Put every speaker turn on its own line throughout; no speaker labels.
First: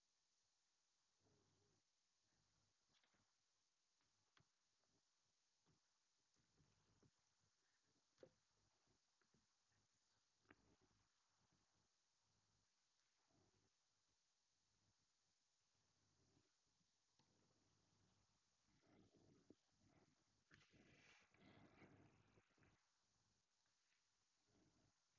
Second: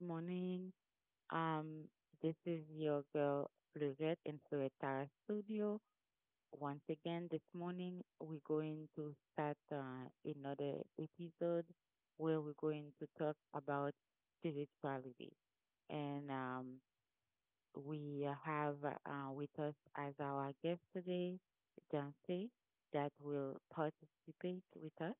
morning. Um, this is your girl Lizette in Tara Studio. Once again, this morning we're going to start another episode where we're going to talk about spirituality. And we have with us as our guest today, Dante, that will participate with us.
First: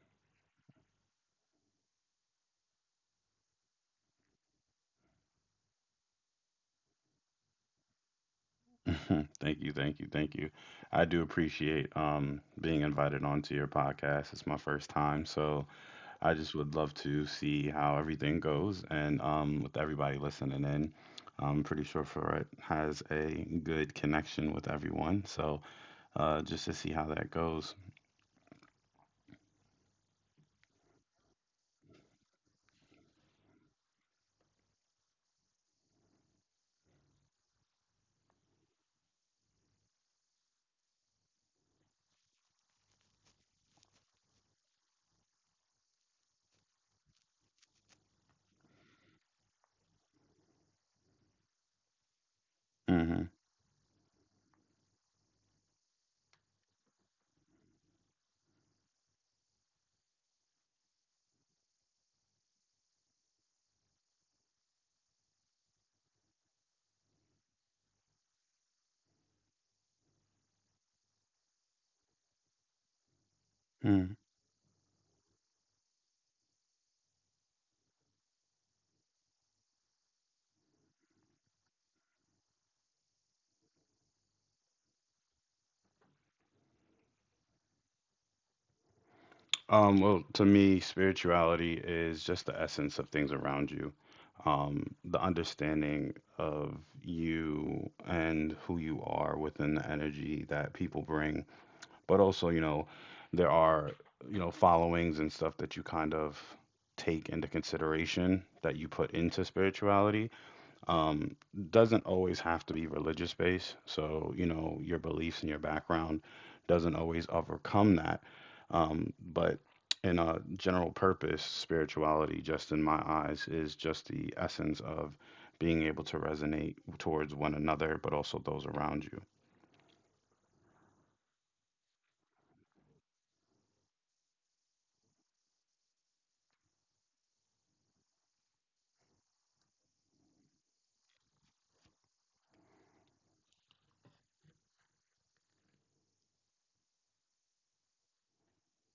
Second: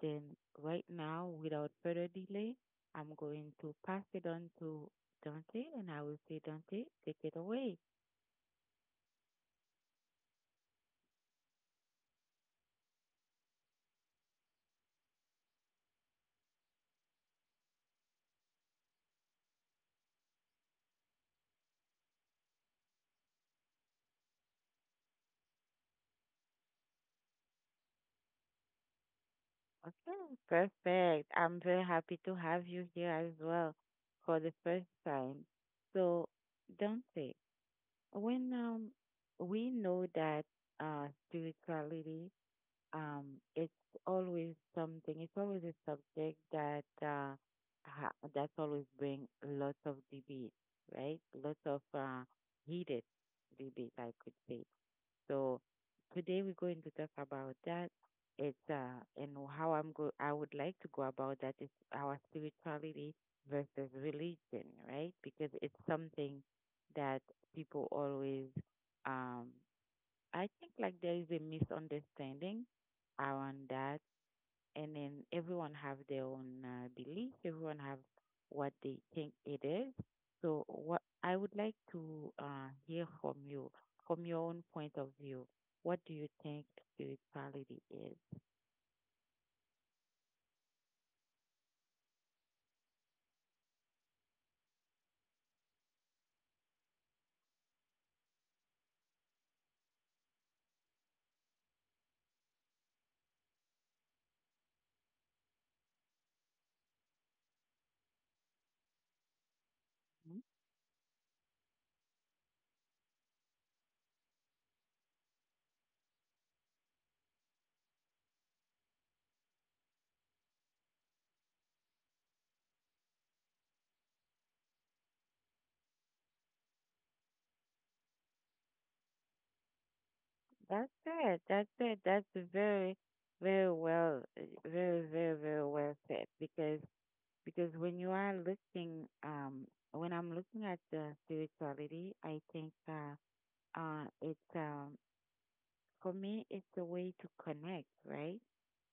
Then right now, without further delay, I'm going to pass it on to Dante, and I will say, Dante, take it away.
Thank you, thank you, thank you. I do appreciate being invited onto your podcast. It's my first time, so I just would love to see how everything goes. And with everybody listening in, I'm pretty sure Ferret has a good connection with everyone. So just to see how that goes.
Okay, perfect. I'm very happy to have you here as well for the first time. So, Dante, when we know that spirituality Um, it's always something. It's always a subject that that's always bring lots of debate, right? Lots of heated
Hmm
debate, I could say. So today we're going to talk about that. It's and how I'm go. I would like to go about that is our spirituality versus religion, right? Because it's something that people always um I think like there is a misunderstanding around that, and then everyone have their own belief. Everyone have what they think it is. So what I would like to hear from you, from your own point of view, what do you think spirituality is?
Well, to me, spirituality is just the essence of things around you, the understanding of you and who you are within the energy that people bring. But also, you know, there are, you know, followings and stuff that you kind of take into consideration that you put into spirituality
Mm.
um, doesn't always have to be religious based. So, you know, your beliefs and your background doesn't always overcome that. But in a general purpose, spirituality, just in my eyes, is just the essence of being able to resonate towards one another, but also those around you.
That's it. That's it. That's very, very well, uh, very, very, very well said. Because when you are looking, when I'm looking at the spirituality, I think it's for me, it's a way to connect, right?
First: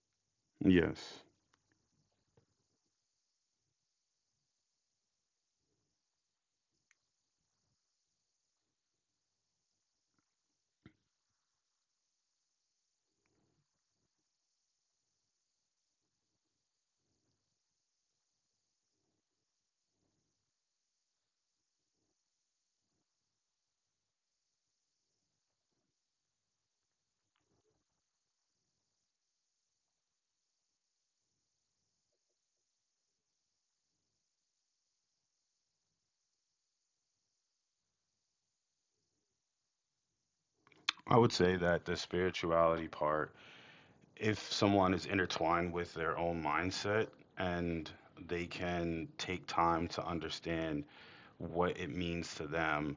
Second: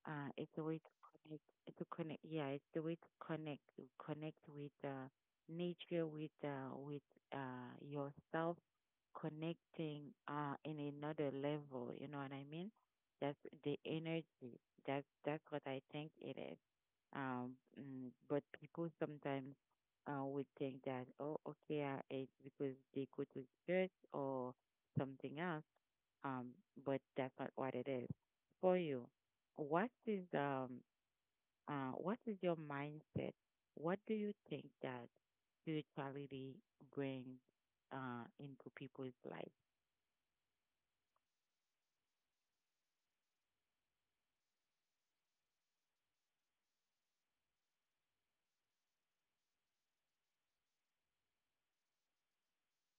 It's a way to
Yes.
connect. Yeah, it's the way to connect with nature, with yourself, connecting in another level. You know what I mean? That's the energy. That's what I think it is. Um, but people sometimes would think that, oh, okay, it's because they go to church or something else. Um, but that's not what it is. For you, what is um, what is your mindset? What do you think that spirituality brings into people's life?
I would say that the spirituality part if someone is intertwined with their own mindset and they can take time to understand what it means to them,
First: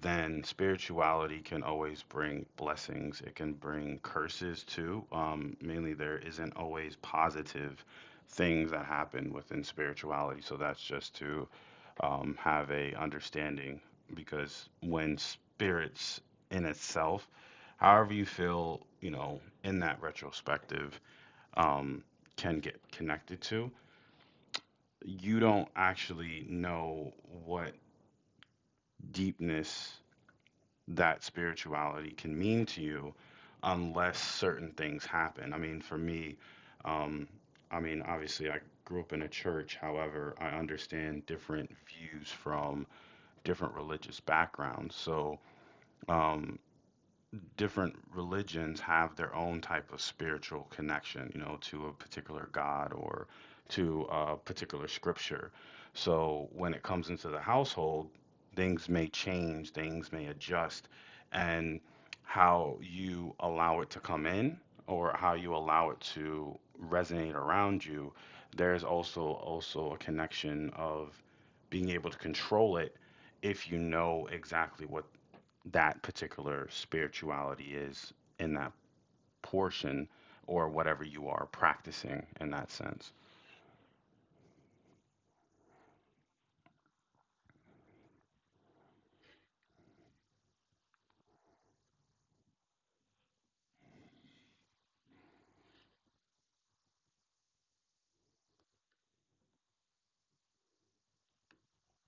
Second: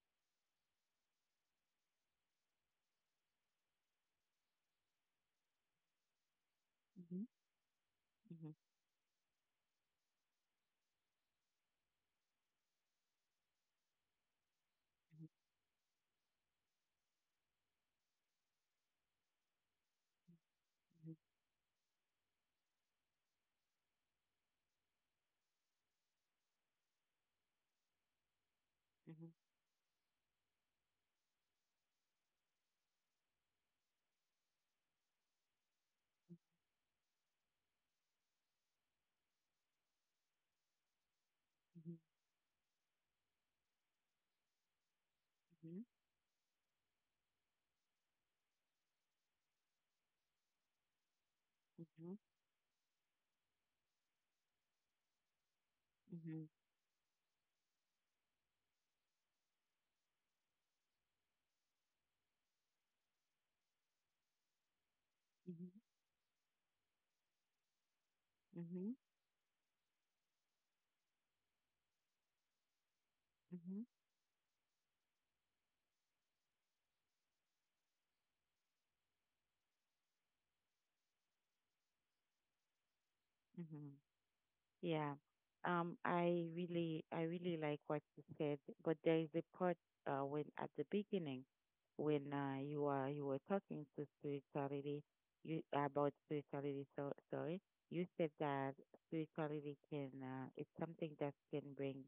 then spirituality can always bring blessings. It can bring curses too. Mainly, there isn't always
Mhm.
positive
Mhm.
things that happen within spirituality. So that's just to have a understanding because when spirits in itself however you feel, you know, in that retrospective
Mhm.
um, can get connected to, you don't actually know what
Mhm.
deepness that spirituality can mean to you unless certain things happen. I mean, for me, um, I mean, obviously, I grew up in a church. However, I understand different views from different religious backgrounds. So,
Mhm.
um, different religions have their own type of spiritual connection, you know,
Mhm.
to a
Mhm.
particular god or to a particular scripture.
Mhm.
So when it comes into the household, things may change, things may adjust, and how you allow it to come in or how you
Mhm.
allow it to resonate around you,
Mhm.
there's
Mhm.
also a connection of being able to control it if you
Mhm.
know exactly what that particular spirituality is in that portion or whatever you are practicing in that sense.
Mhm. Yeah. I really like what you said, but there is a part when at the beginning, when you were talking to spirituality, you about spirituality. So sorry, you said that spirituality can it's something that can bring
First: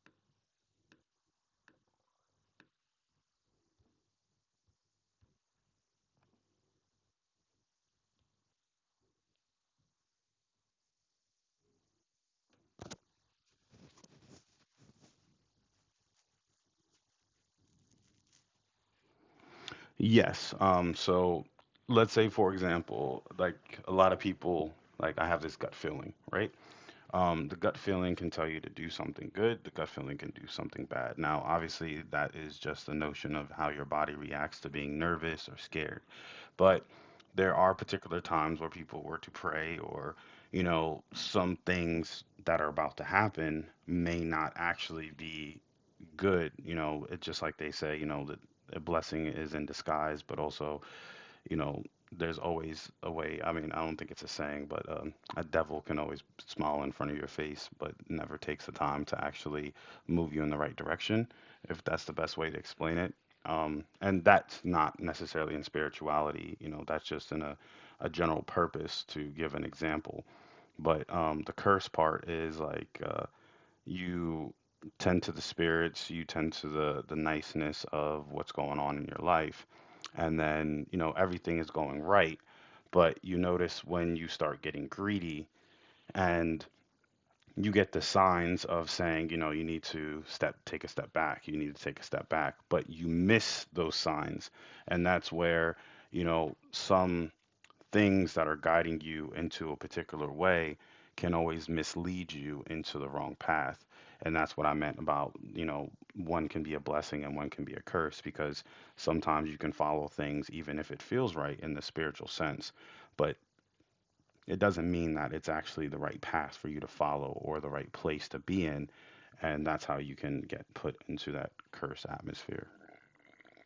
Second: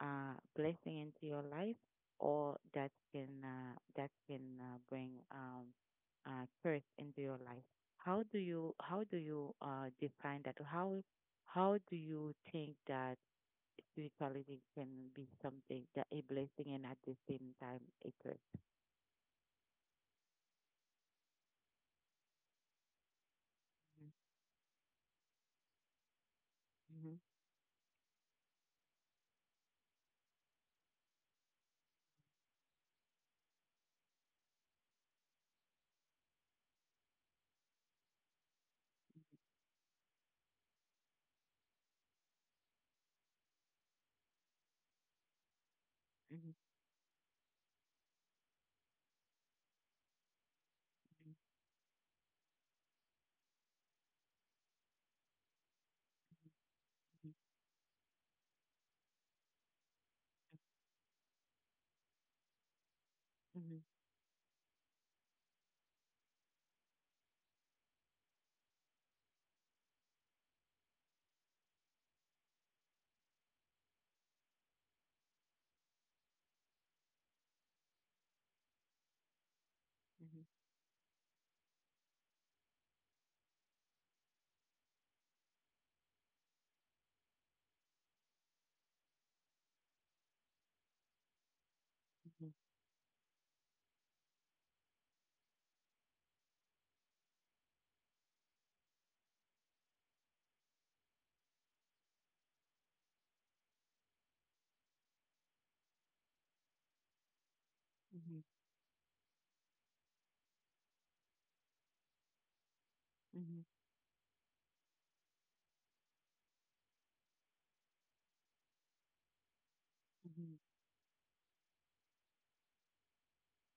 blessing into your life, or that can bring curse into your life. How do you define that? How do you think that spirituality can be something that a blessing and at the same time a curse?
Yes. So let's say, for example, like a lot of people, like I have this gut feeling, right?
Mm-hmm.
The gut feeling can tell you to do something good, the gut feeling can do something bad. Now, obviously, that is just the notion of how your body reacts to being nervous or scared. But there are particular times where people were to pray or you know some things that are about to happen may not actually be
Mm-hmm.
good, you know, it's just like they say, you know, that a blessing is in disguise but also, you know, there's always a way. I mean, I don't think it's a saying, but a devil can always smile in front of your face, but never takes the time to actually move you in the right direction, if that's the best way to explain it.
Mm-hmm.
And that's not necessarily in spirituality, you know, that's just in a general purpose to give an example. But the curse part is like, you tend to the spirits, you tend to the niceness of what's going on in your life,
Mm-hmm.
and then you know everything is going right, but you notice when you start getting greedy and you get the signs of saying, you know, you need to step take a step back, you need to take a step back, but you miss those signs, and that's where you know some things that are guiding you into a particular way can always mislead you into the wrong path. And that's what I meant about, you know, one can be a blessing and one can be a curse
Mm-hmm.
because sometimes you can follow things even if it feels right in the spiritual sense, but
Mm-hmm.
it doesn't mean that it's actually the right path for you to follow or the right place to be in. And that's how you can
Mm-hmm.
get put into that curse atmosphere.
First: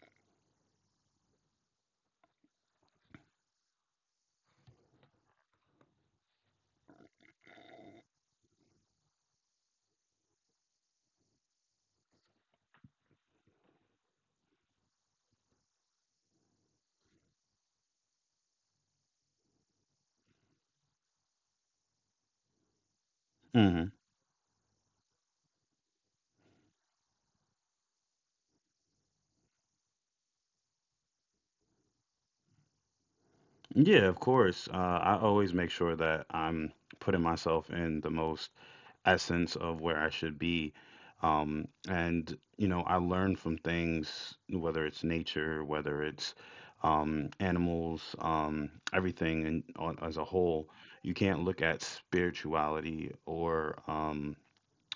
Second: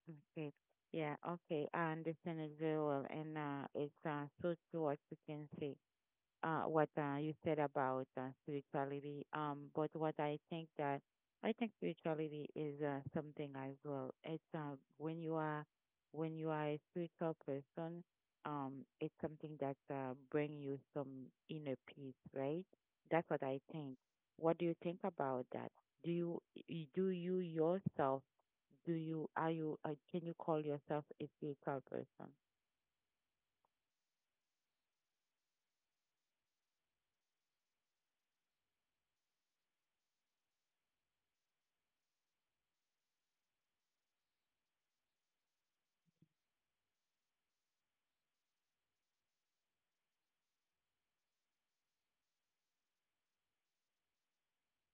Okay. Yeah, okay. I understand it very well. And it's so true what you can say. What you said about spirituality. But what I think that I think spirituality is something as well. It's when you are a spiritual person, it's something that bring you some inner peace, right? That's what I
Hmm
think. What do you think about that? Do you do you yourself? Do you are you can you call yourself a spiritual person?
Yeah, of course. I always make sure that I'm putting myself in the most essence of where I should be. And, you know, I learn from things, whether it's nature, whether it's animals, everything and on, as a whole. You can't look at spirituality or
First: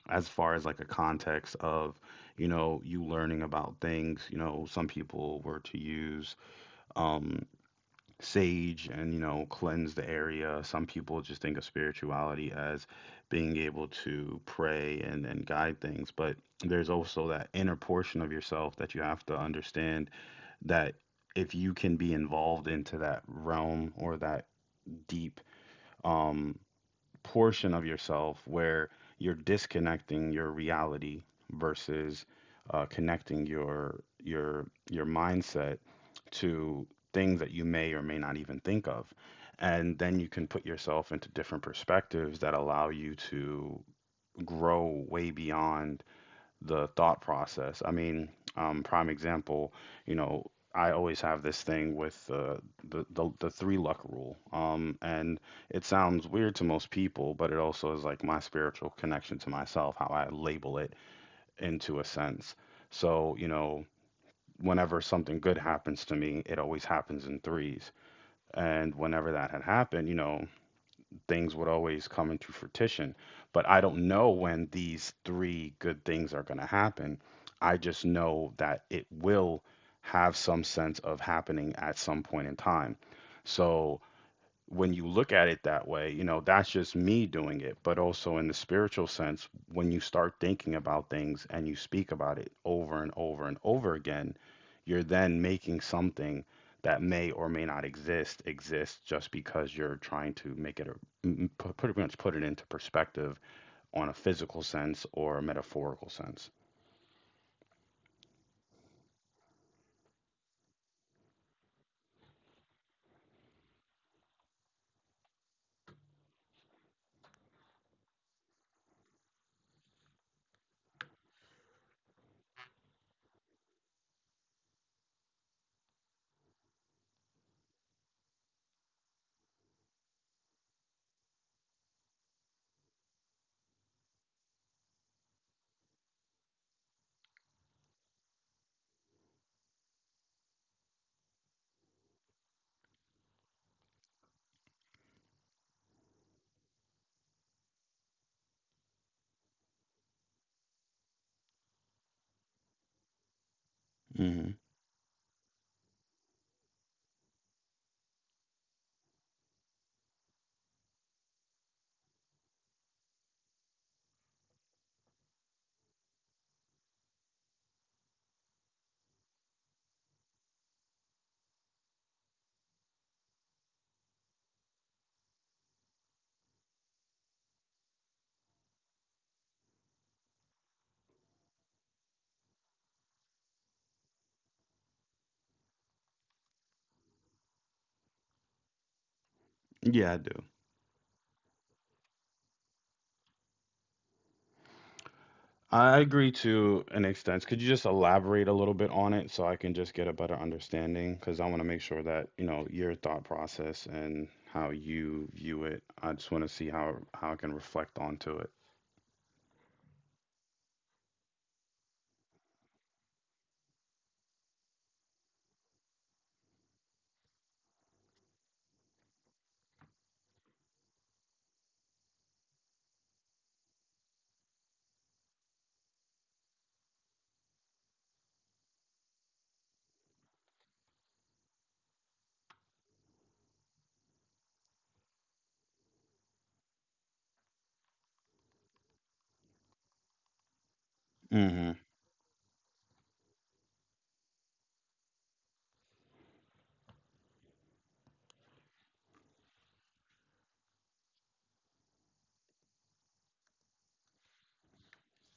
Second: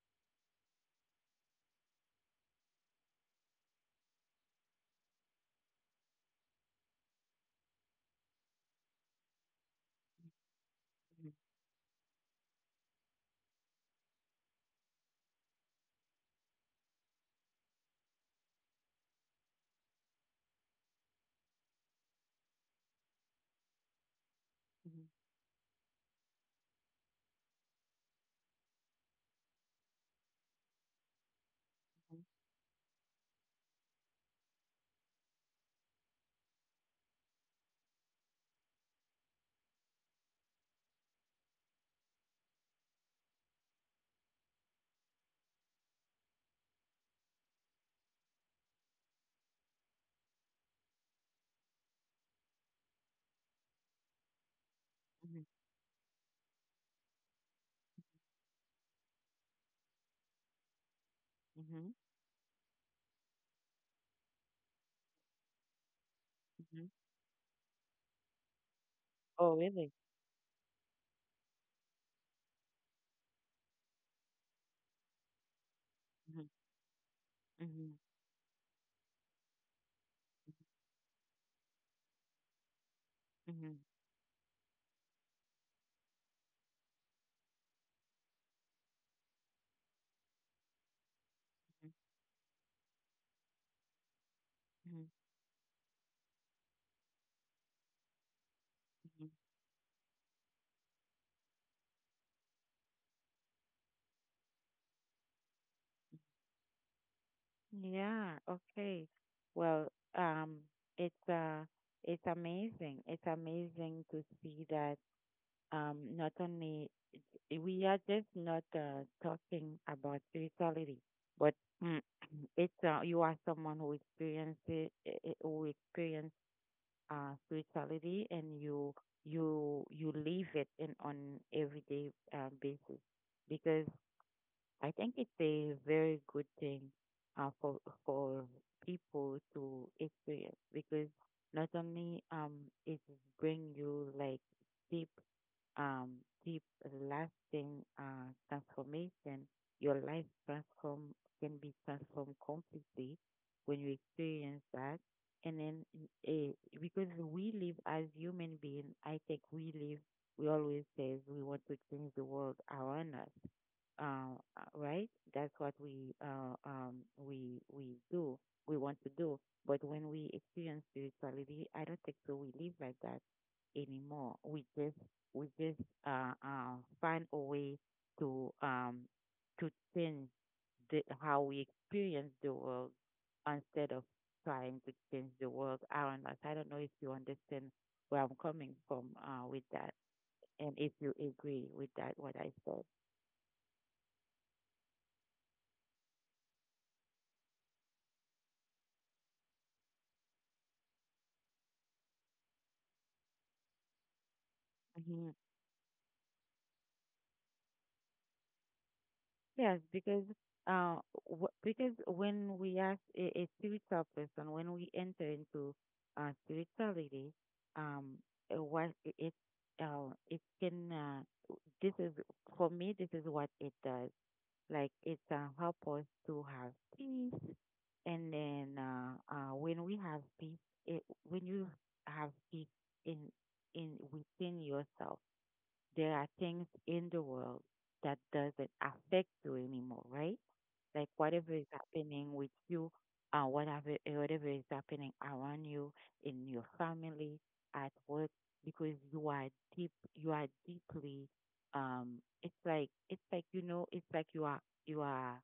as far as like a context of, you know, you learning about things. You know, some people were to use. um, Sage and you know cleanse the area, some people
Mhm.
just think of spirituality as being able to pray and guide things but there's also that inner portion of yourself that you have to understand that if you can be involved into that realm or that
Mhm.
deep um portion of yourself where you're disconnecting your reality versus connecting your mindset to things that you may or may not even think of and then you can put yourself into different perspectives that allow you to grow way beyond the thought process. I mean, prime example, you know, I always have this thing with the three luck rule, and
Mhm.
it sounds weird to most people, but it also is like my spiritual connection to myself, how I label it
Mhm.
into a sense. So, you know, whenever something good happens to me, it
hmm
always
mhm.
happens in threes, and whenever that
Oh,
had
really?
happened, you know, things would always come into fruition. But I don't know when these three good things are
Mhm.
going to happen. I
Mhm.
just know that it will have some sense of happening at some point in time.
Mhm.
So when you look at it that way, you know, that's just me doing it. But also in the spiritual sense, when you start thinking about things and you speak about it over and over and over again, you're
Mhm.
then making something that may or may not exist exist
Mhm.
just because you're trying to make it a pretty much put it into perspective on a physical sense or a metaphorical sense.
Yeah, okay. Well, it's uh, it's amazing. It's amazing to see that not only we are just not talking about spirituality, but mm, it's you are someone who experienced it, who experienced spirituality, and you you live it in on everyday basis because I think it's a very good thing uh, for for people to experience because not only it bring you like deep um deep lasting transformation, your life transform can be transformed completely when you
Hmm
experience that. And then uh, because we live as human beings, I think we live we always says we want to change the world around us right? That's what we we do. We want to do. But when we experience spirituality, I don't think so. We live like that anymore. We just find a way to to change the, how we experience the world instead of trying to change the world around us. I don't know if you understand where I'm coming from with that,
Yeah, I do.
and if you agree with that what I
I agree to an extent. Could you just elaborate a little bit on it so I can just get a better understanding? Because I want to make sure that, you know, your thought process and how
said.
you view it, I just want to see how I can reflect onto it.
Yes, because uh, w because when we ask a spiritual person, when we enter into spirituality, um, what I- it it can w- this is for me this is what it does. Like it help us to have peace, and then when we have peace, it, when you have peace in in within yourself there are things in the world that doesn't affect you anymore, right? Like whatever is
Mm-hmm.
happening with you, whatever is happening around you, in your family, at work, because you are deeply, it's like you are you are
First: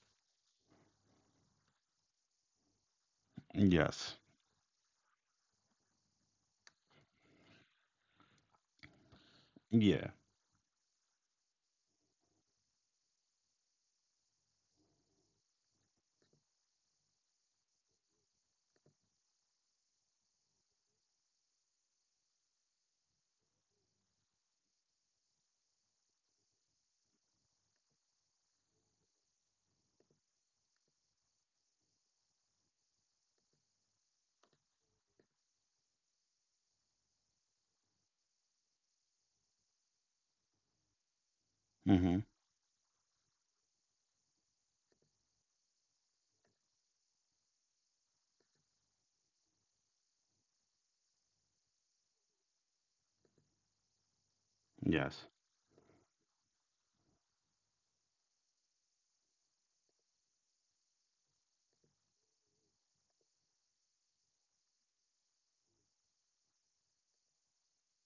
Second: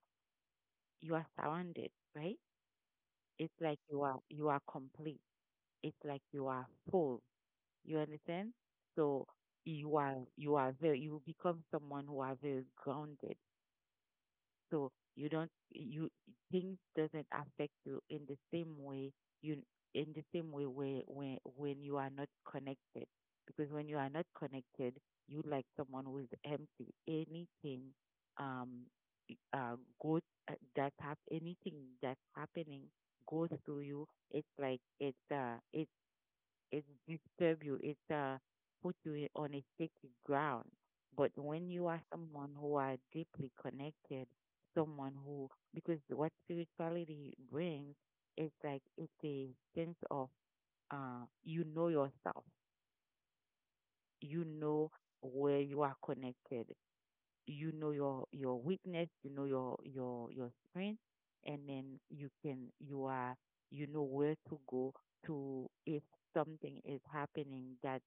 you are surrounded, right? It's like
Yes.
you are complete. It's like you are full you understand? So
Yeah.
you become someone who are very grounded. So you don't you things doesn't affect you in the same way you in the same way where when you are not connected. Because when you are not connected, you like someone who is empty. Anything um uh good that have anything that's happening goes through you. It's like it disturb you, it put you on a shaky ground. But when you are
Mm-hmm.
someone who are deeply connected, someone who because what spirituality brings is like it's a sense of you know yourself, you know
Yes.
where you are connected, you know your weakness, you know your strength, and then you can you are you know where to go to if something is happening that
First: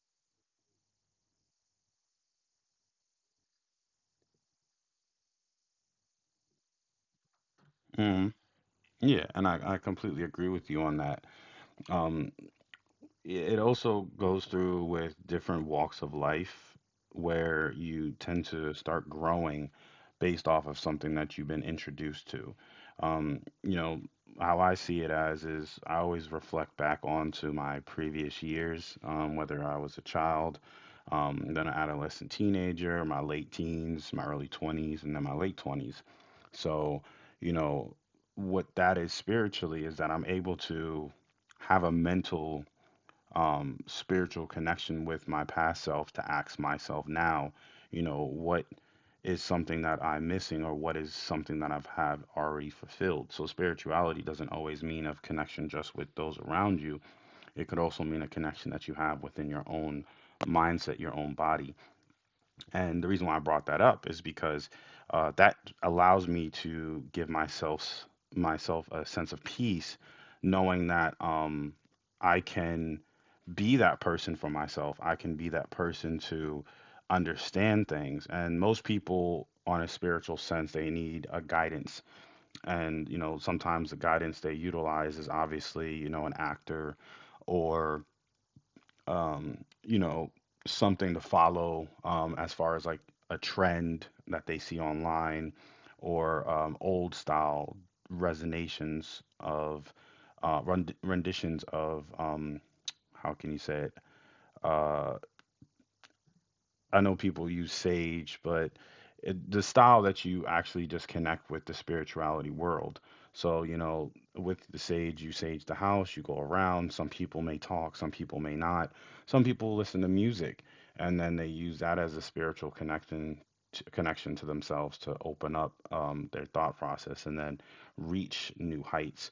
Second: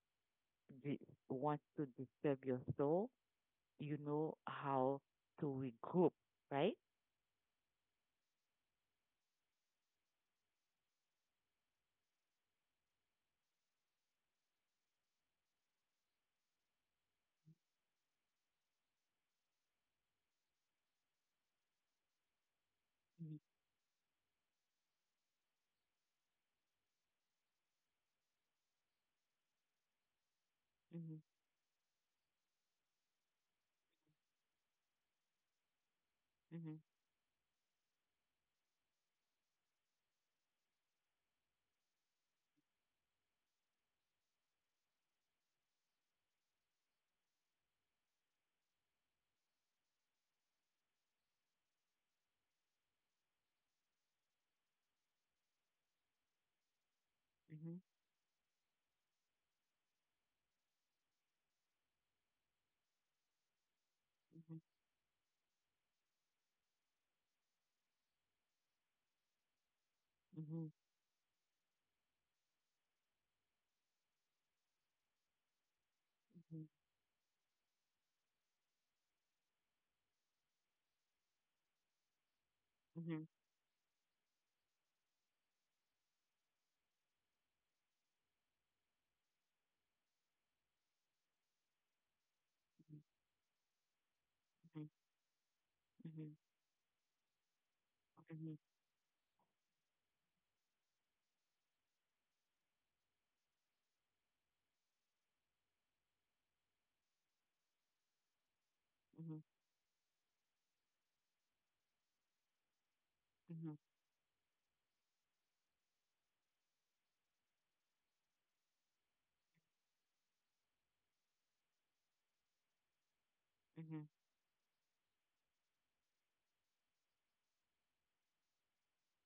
di- wants to disturb your soul, you know how to regroup, right?
Mm-hmm. Yeah. And I completely agree with you on that. Yeah, it also goes through with different walks of life where you tend to start growing based off of something that you've been introduced to.
Mhm.
You know, how I see it as is I always reflect back onto my previous years, whether I was a child,
Mhm.
then an adolescent teenager, my late teens, my early 20s, and then my late 20s.
Mhm.
So, you know, what that is spiritually is that I'm able to have a mental spiritual connection with my past self to ask myself now, you know, what is something that I'm missing or what is something that I've have already fulfilled. So spirituality doesn't always mean a connection just with those around you. It could
Mhm.
also mean a connection that you have within your own mindset, your own body. And the reason why I brought that up is
Mhm.
because that allows me to give myself a sense of peace,
Mhm. Mhm.
knowing that I can be that person for myself. I can be that person to
Mhm. Mhm.
understand things. And most people, on a spiritual sense, they need a guidance. And, you
Mhm. Mhm.
know, sometimes the guidance they utilize is obviously, you know, an actor or, um, you know, something to follow as far as like a trend that they see
Mhm. Mhm.
online
Mhm. Mhm.
or old style
Mhm.
resonations of renditions of how can you say it uh, I know people use sage, but it, the style that you actually just connect with the spirituality world. So,
Mhm.
you
Mhm.
know, with the sage, you sage the house, you go around. Some people may talk, some people may not. Some people listen to music, and then they use that as a spiritual connection to, connection to themselves to open up their thought process and then reach new heights.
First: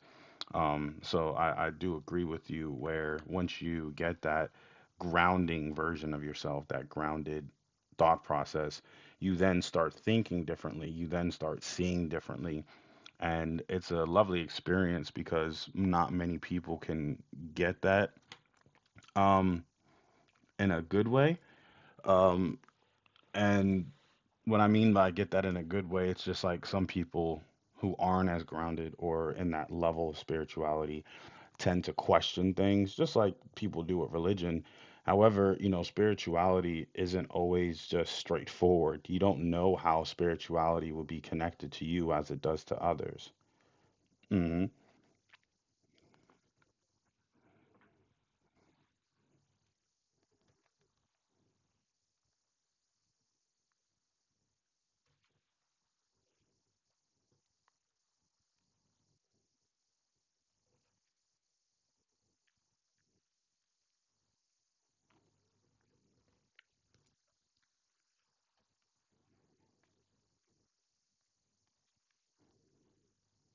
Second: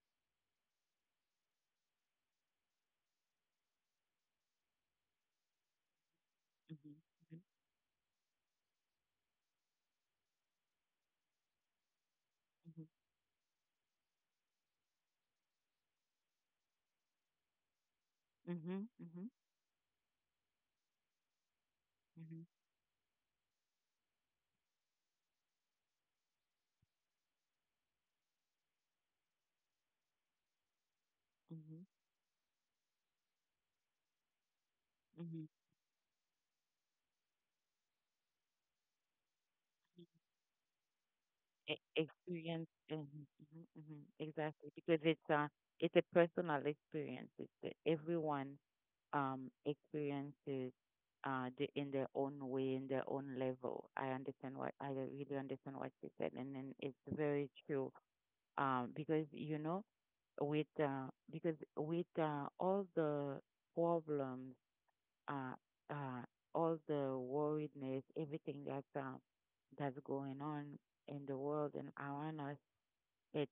So I do agree with you where once you get that grounding version of yourself, that grounded thought process, you then start thinking differently. You then start seeing differently. And it's a lovely experience because not many people can get that
Mhm.
um, in a good way. Um, and what I mean by get that in a good way, it's just like some people who aren't as grounded or in that level of spirituality tend
Mhm.
to question things, just like people do with religion.
Mhm.
However, you know, spirituality isn't always just straightforward. You don't know how spirituality will be connected to you as it does
Experience.
to
Mhm.
others.
Mhm. Mhm.
Mm
Exactly, because it's a personal experience. It's a, everyone experiences in their own way, in their own level. I really understand what you said, and then it's very true because you know with all the problems, uh, uh, all the worriedness, everything that's going on in the world and around us, it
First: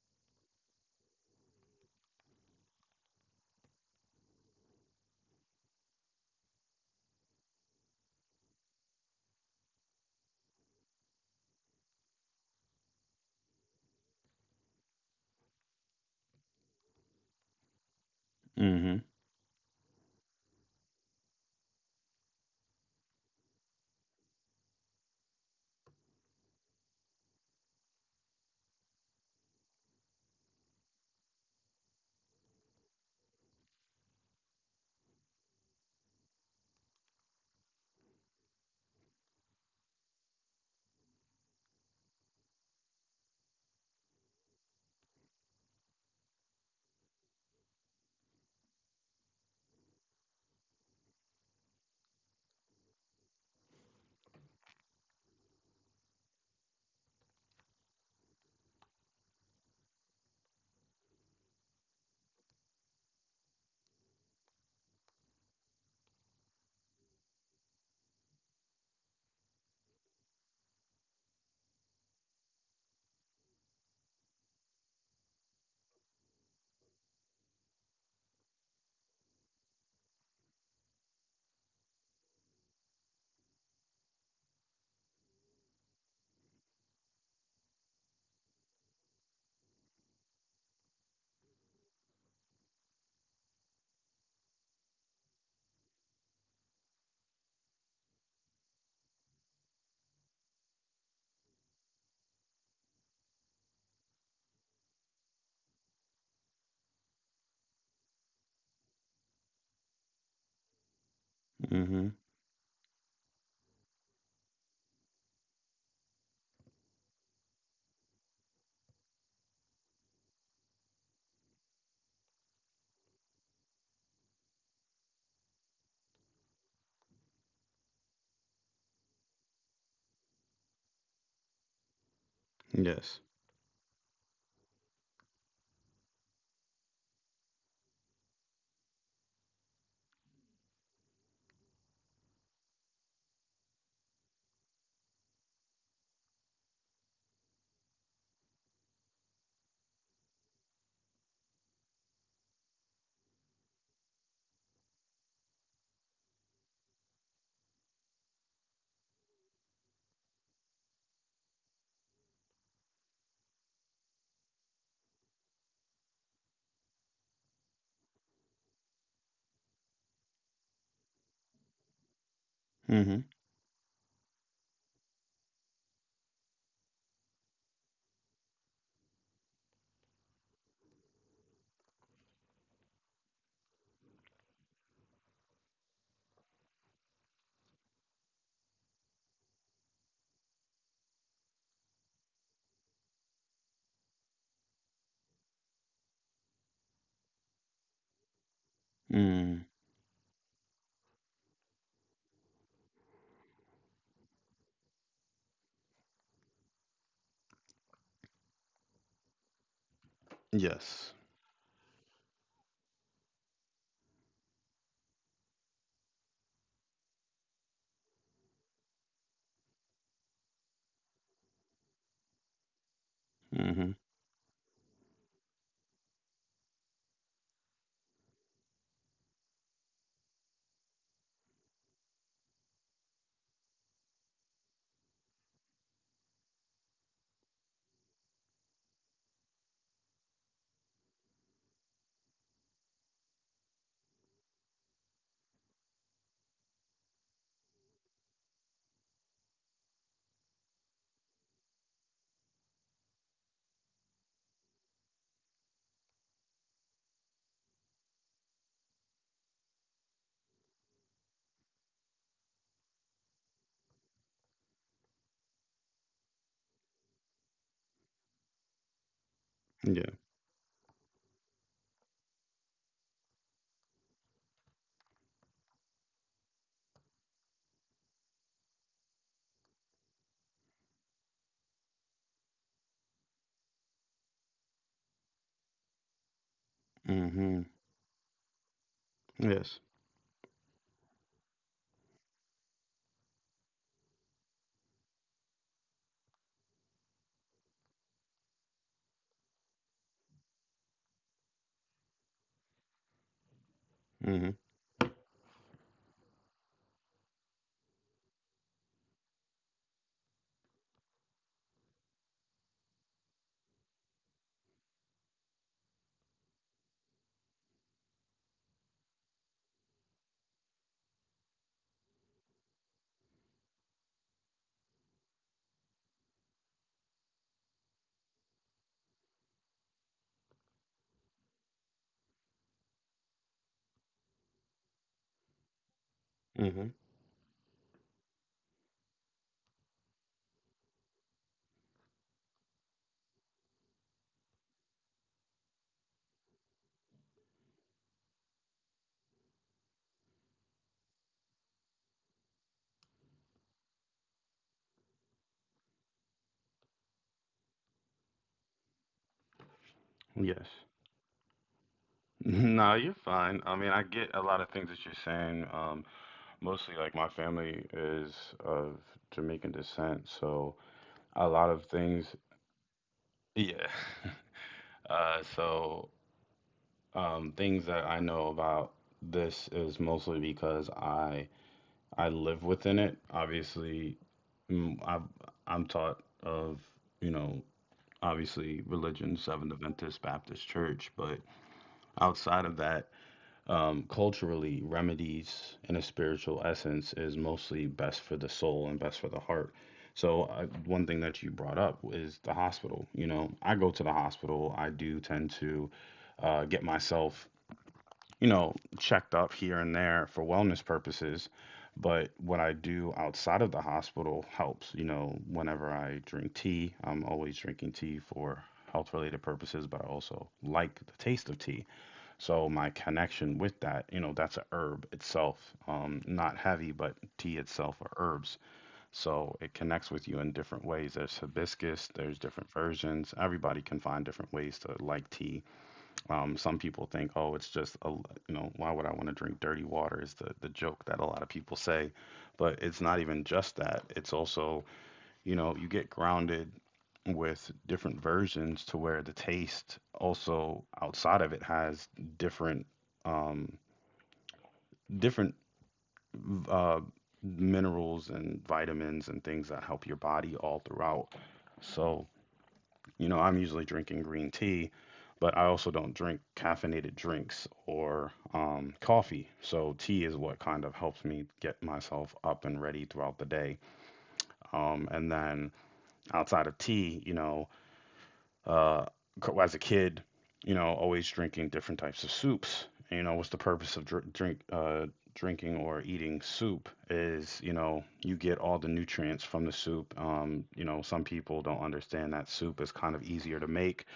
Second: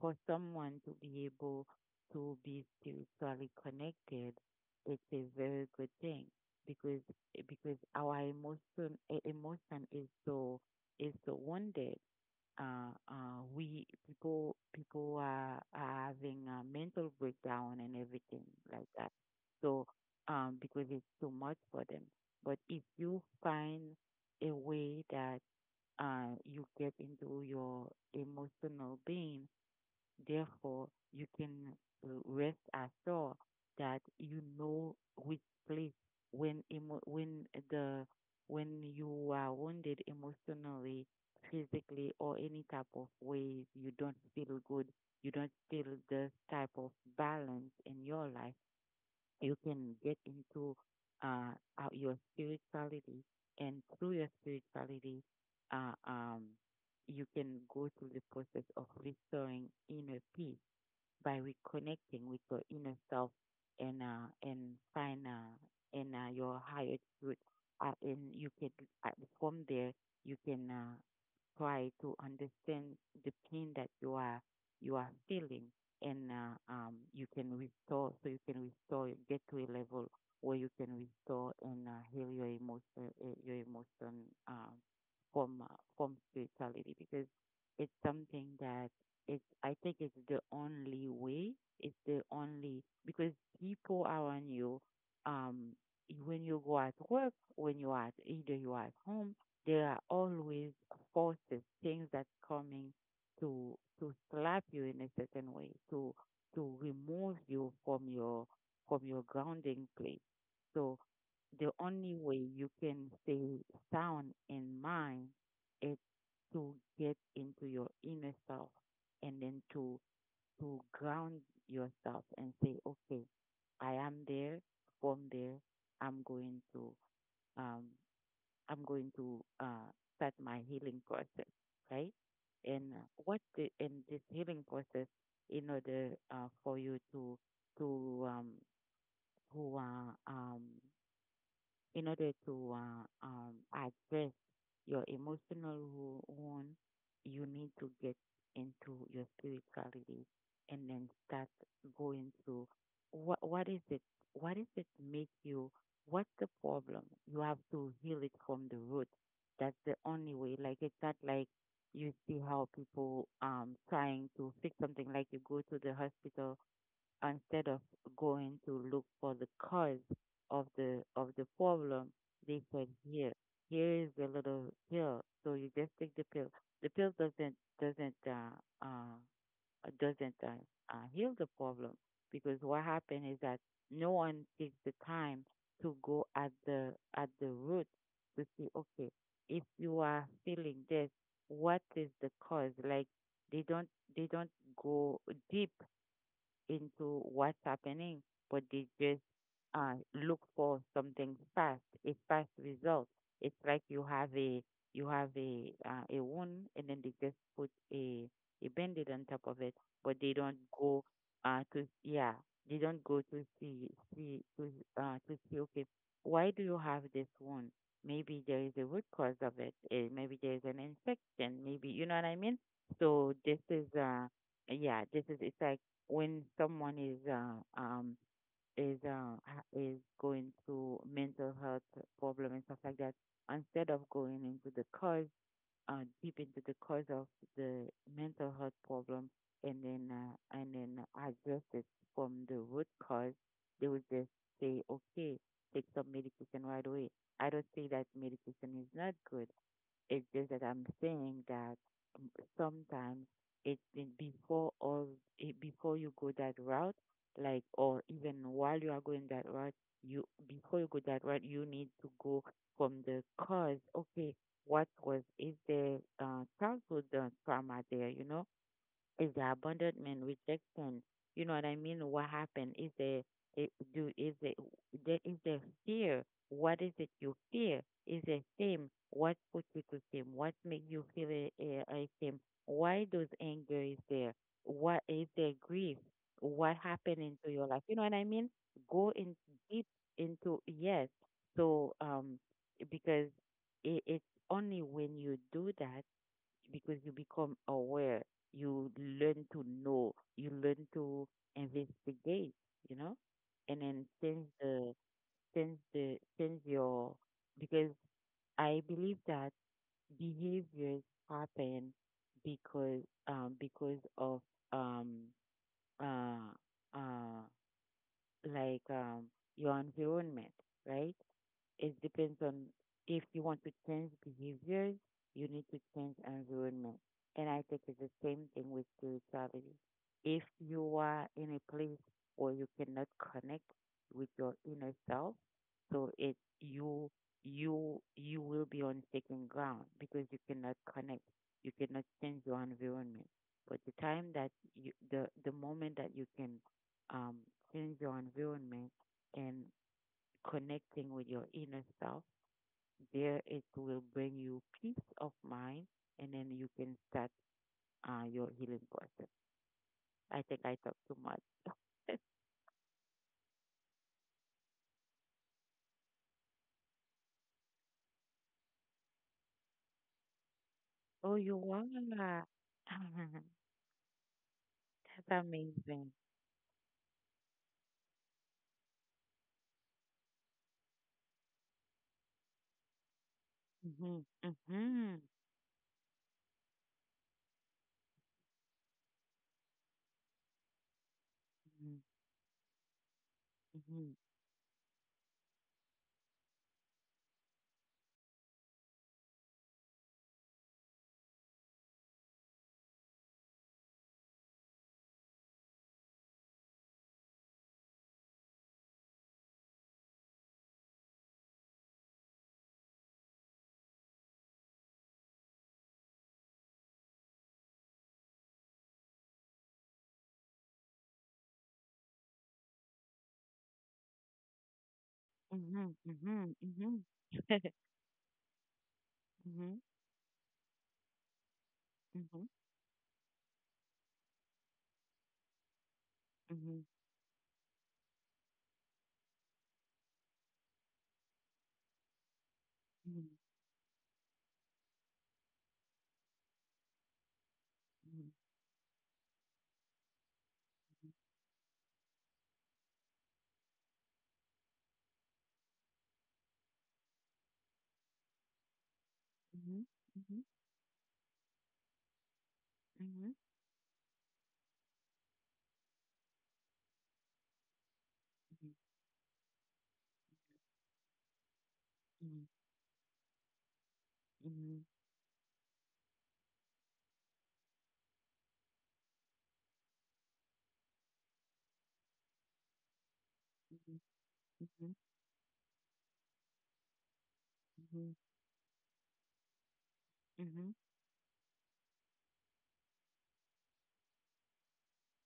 for someone to be able to be spiritually connected, it's a very good thing because because our emotion emotion is so wounded. We people people are having a mental breakdown and everything like
hmm, mm
that. So because it's too much for them. But if you find a way that you get into your emotional being therefore, you can rest assured that you know which place when emo- when the when you are wounded emotionally, physically, or any type of ways you don't feel good, you don't feel the type of balance in your life. You can get into your spirituality, and through your spirituality, uh, um, you can go through the process of restoring inner peace by reconnecting with your inner self and find and your higher truth. And you can uh, from there you can try to understand the pain that you are feeling, and you can restore. So you can restore, get to a level where you can restore and heal your emotion, uh, your emotion um, from spirituality because it's something that it, I think it's the only way. It's the only because people around you, um, when you go at work, when you are at either you are at home, there are always forces, things that coming to slap you in a certain way, to remove you from your grounding place. So the
hmm,
only way you can stay sound in mind is to get into your inner self and then to ground yourself and say, okay, I am there, from there, I'm going to um, I'm going to uh, start my healing process, right?
mm hmm.
And
Yes.
in this healing process, in order for you to um, to in order to address your emotional one, you need to get into your spirituality and then start going through what is it? What is it make you? What's the problem? You have to heal it from the root. That's the only way. Like it's not like you see how people trying to fix something. Like you go to the hospital instead of going to look for the cause of the problem, they said,
Mm hmm,
"Here, is a little pill. So you just take the pill. The pill doesn't uh, uh, doesn't heal the problem because what happened is that no one takes the time to go at the root to see. Okay, if you are feeling this, what is the cause? Like they don't they don't go deep into what's happening, but they just
mm hmm.
look for something fast, a fast result. It's like you have a wound, and then they just put a bandage on top of it, but
Yes.
uh, to yeah, they don't go to see see to see okay, why do you have this wound? Maybe there is a root cause of it. Maybe there is an infection. Maybe you know what I mean. So this
Mm
is
hmm.
yeah, this is it's like when someone is going through mental health problem and stuff like that, instead of going into the cause, deep into the cause of the mental health problem, and then address it from the root cause, they would just say, okay, take some medication right away. I don't say that medication is not good. It's just that I'm saying that um, sometimes it's in before all it, before you go that route, like or even while you are going that route, you before you go that route, you need to go from the cause. Okay, what was is there childhood trauma there? You know, is the
Yeah.
abandonment, rejection. You know what I mean? What happened? Is the it, do is the there is the fear? What is it you fear? Is the shame? What put you to shame? What make you feel a shame? Why those anger is there? What is the grief? What happened
Mm
into your
hmm.
life? You know what I mean? Go in deep
Yes.
into, yes. So um because it, it's only when you do that because you become aware, you learn to know, you learn to investigate, you know, and then sense
Mm
the sense the sense your because I believe that behaviors happen because because of um uh uh like um your environment, right? It depends on if you want to change behaviors, you need to change environment. And I think it's the same thing with spirituality. If you are in a place where you cannot connect with your inner self, so it
hmm, mm
you you you will be on second ground because you cannot connect. You cannot change your environment. But the time that you the moment that you can um change your environment and connecting with your inner self. There it will bring you peace of mind, and then you can start your healing process. I
hmm.
think
Yes.
I talk too much.
No, you're fine. I mean, I get a lot of things that you're saying. Mostly, like my family is of Jamaican descent, so
Oh,
a
you
lot of things.
are.
Yeah.
That's amazing.
So things that I know about, this is mostly because I live within it.
Mm-hmm,
Obviously, mm,
mm-hmm,
I've, I'm taught of, you know obviously, religion, Seventh Adventist Baptist Church, but outside of that,
mm-hmm,
culturally, remedies in a spiritual essence is mostly best for the soul and best for the heart. So, I, one thing that you brought up is the hospital. You know, I go to the hospital, I do tend to get myself, you know, checked up here and there for wellness purposes. But what I do outside of the hospital helps. You know, whenever I drink tea, I'm always drinking tea for health related purposes, but I also like the taste of tea. So my connection with that, you know, that's a herb
mm-hmm,
itself,
mm-hmm,
not
mm-hmm.
heavy, but tea itself are herbs. So
mhm,
it connects with you in different ways. There's hibiscus,
mhm,
there's different versions. Everybody can find different ways to like tea.
mhm, mhm,
Some people think, oh, it's just a, you know, why would I want to drink dirty water? Is the joke that a lot of people say, but
mhm,
it's
mhm,
not even just that. It's also, you know, you get grounded with different versions to where the taste also outside of it has different um, different uh, minerals and vitamins and things that help your body all throughout. So, you know, I'm usually drinking green tea, but I also don't drink caffeinated drinks or
mhm,
coffee. So tea is what kind of helps me get
mhm, mhm, mhm, mhm,
myself up and ready throughout the day.
mhm, mhm,
And then outside of tea, you know, uh, as a kid, you know, always drinking different types of soups. You know, what's the purpose of drinking or eating soup? Is, you
mhm,
know, you get all the nutrients from the soup.
mhm, mhm,
You know, some people don't understand that soup is kind of easier to make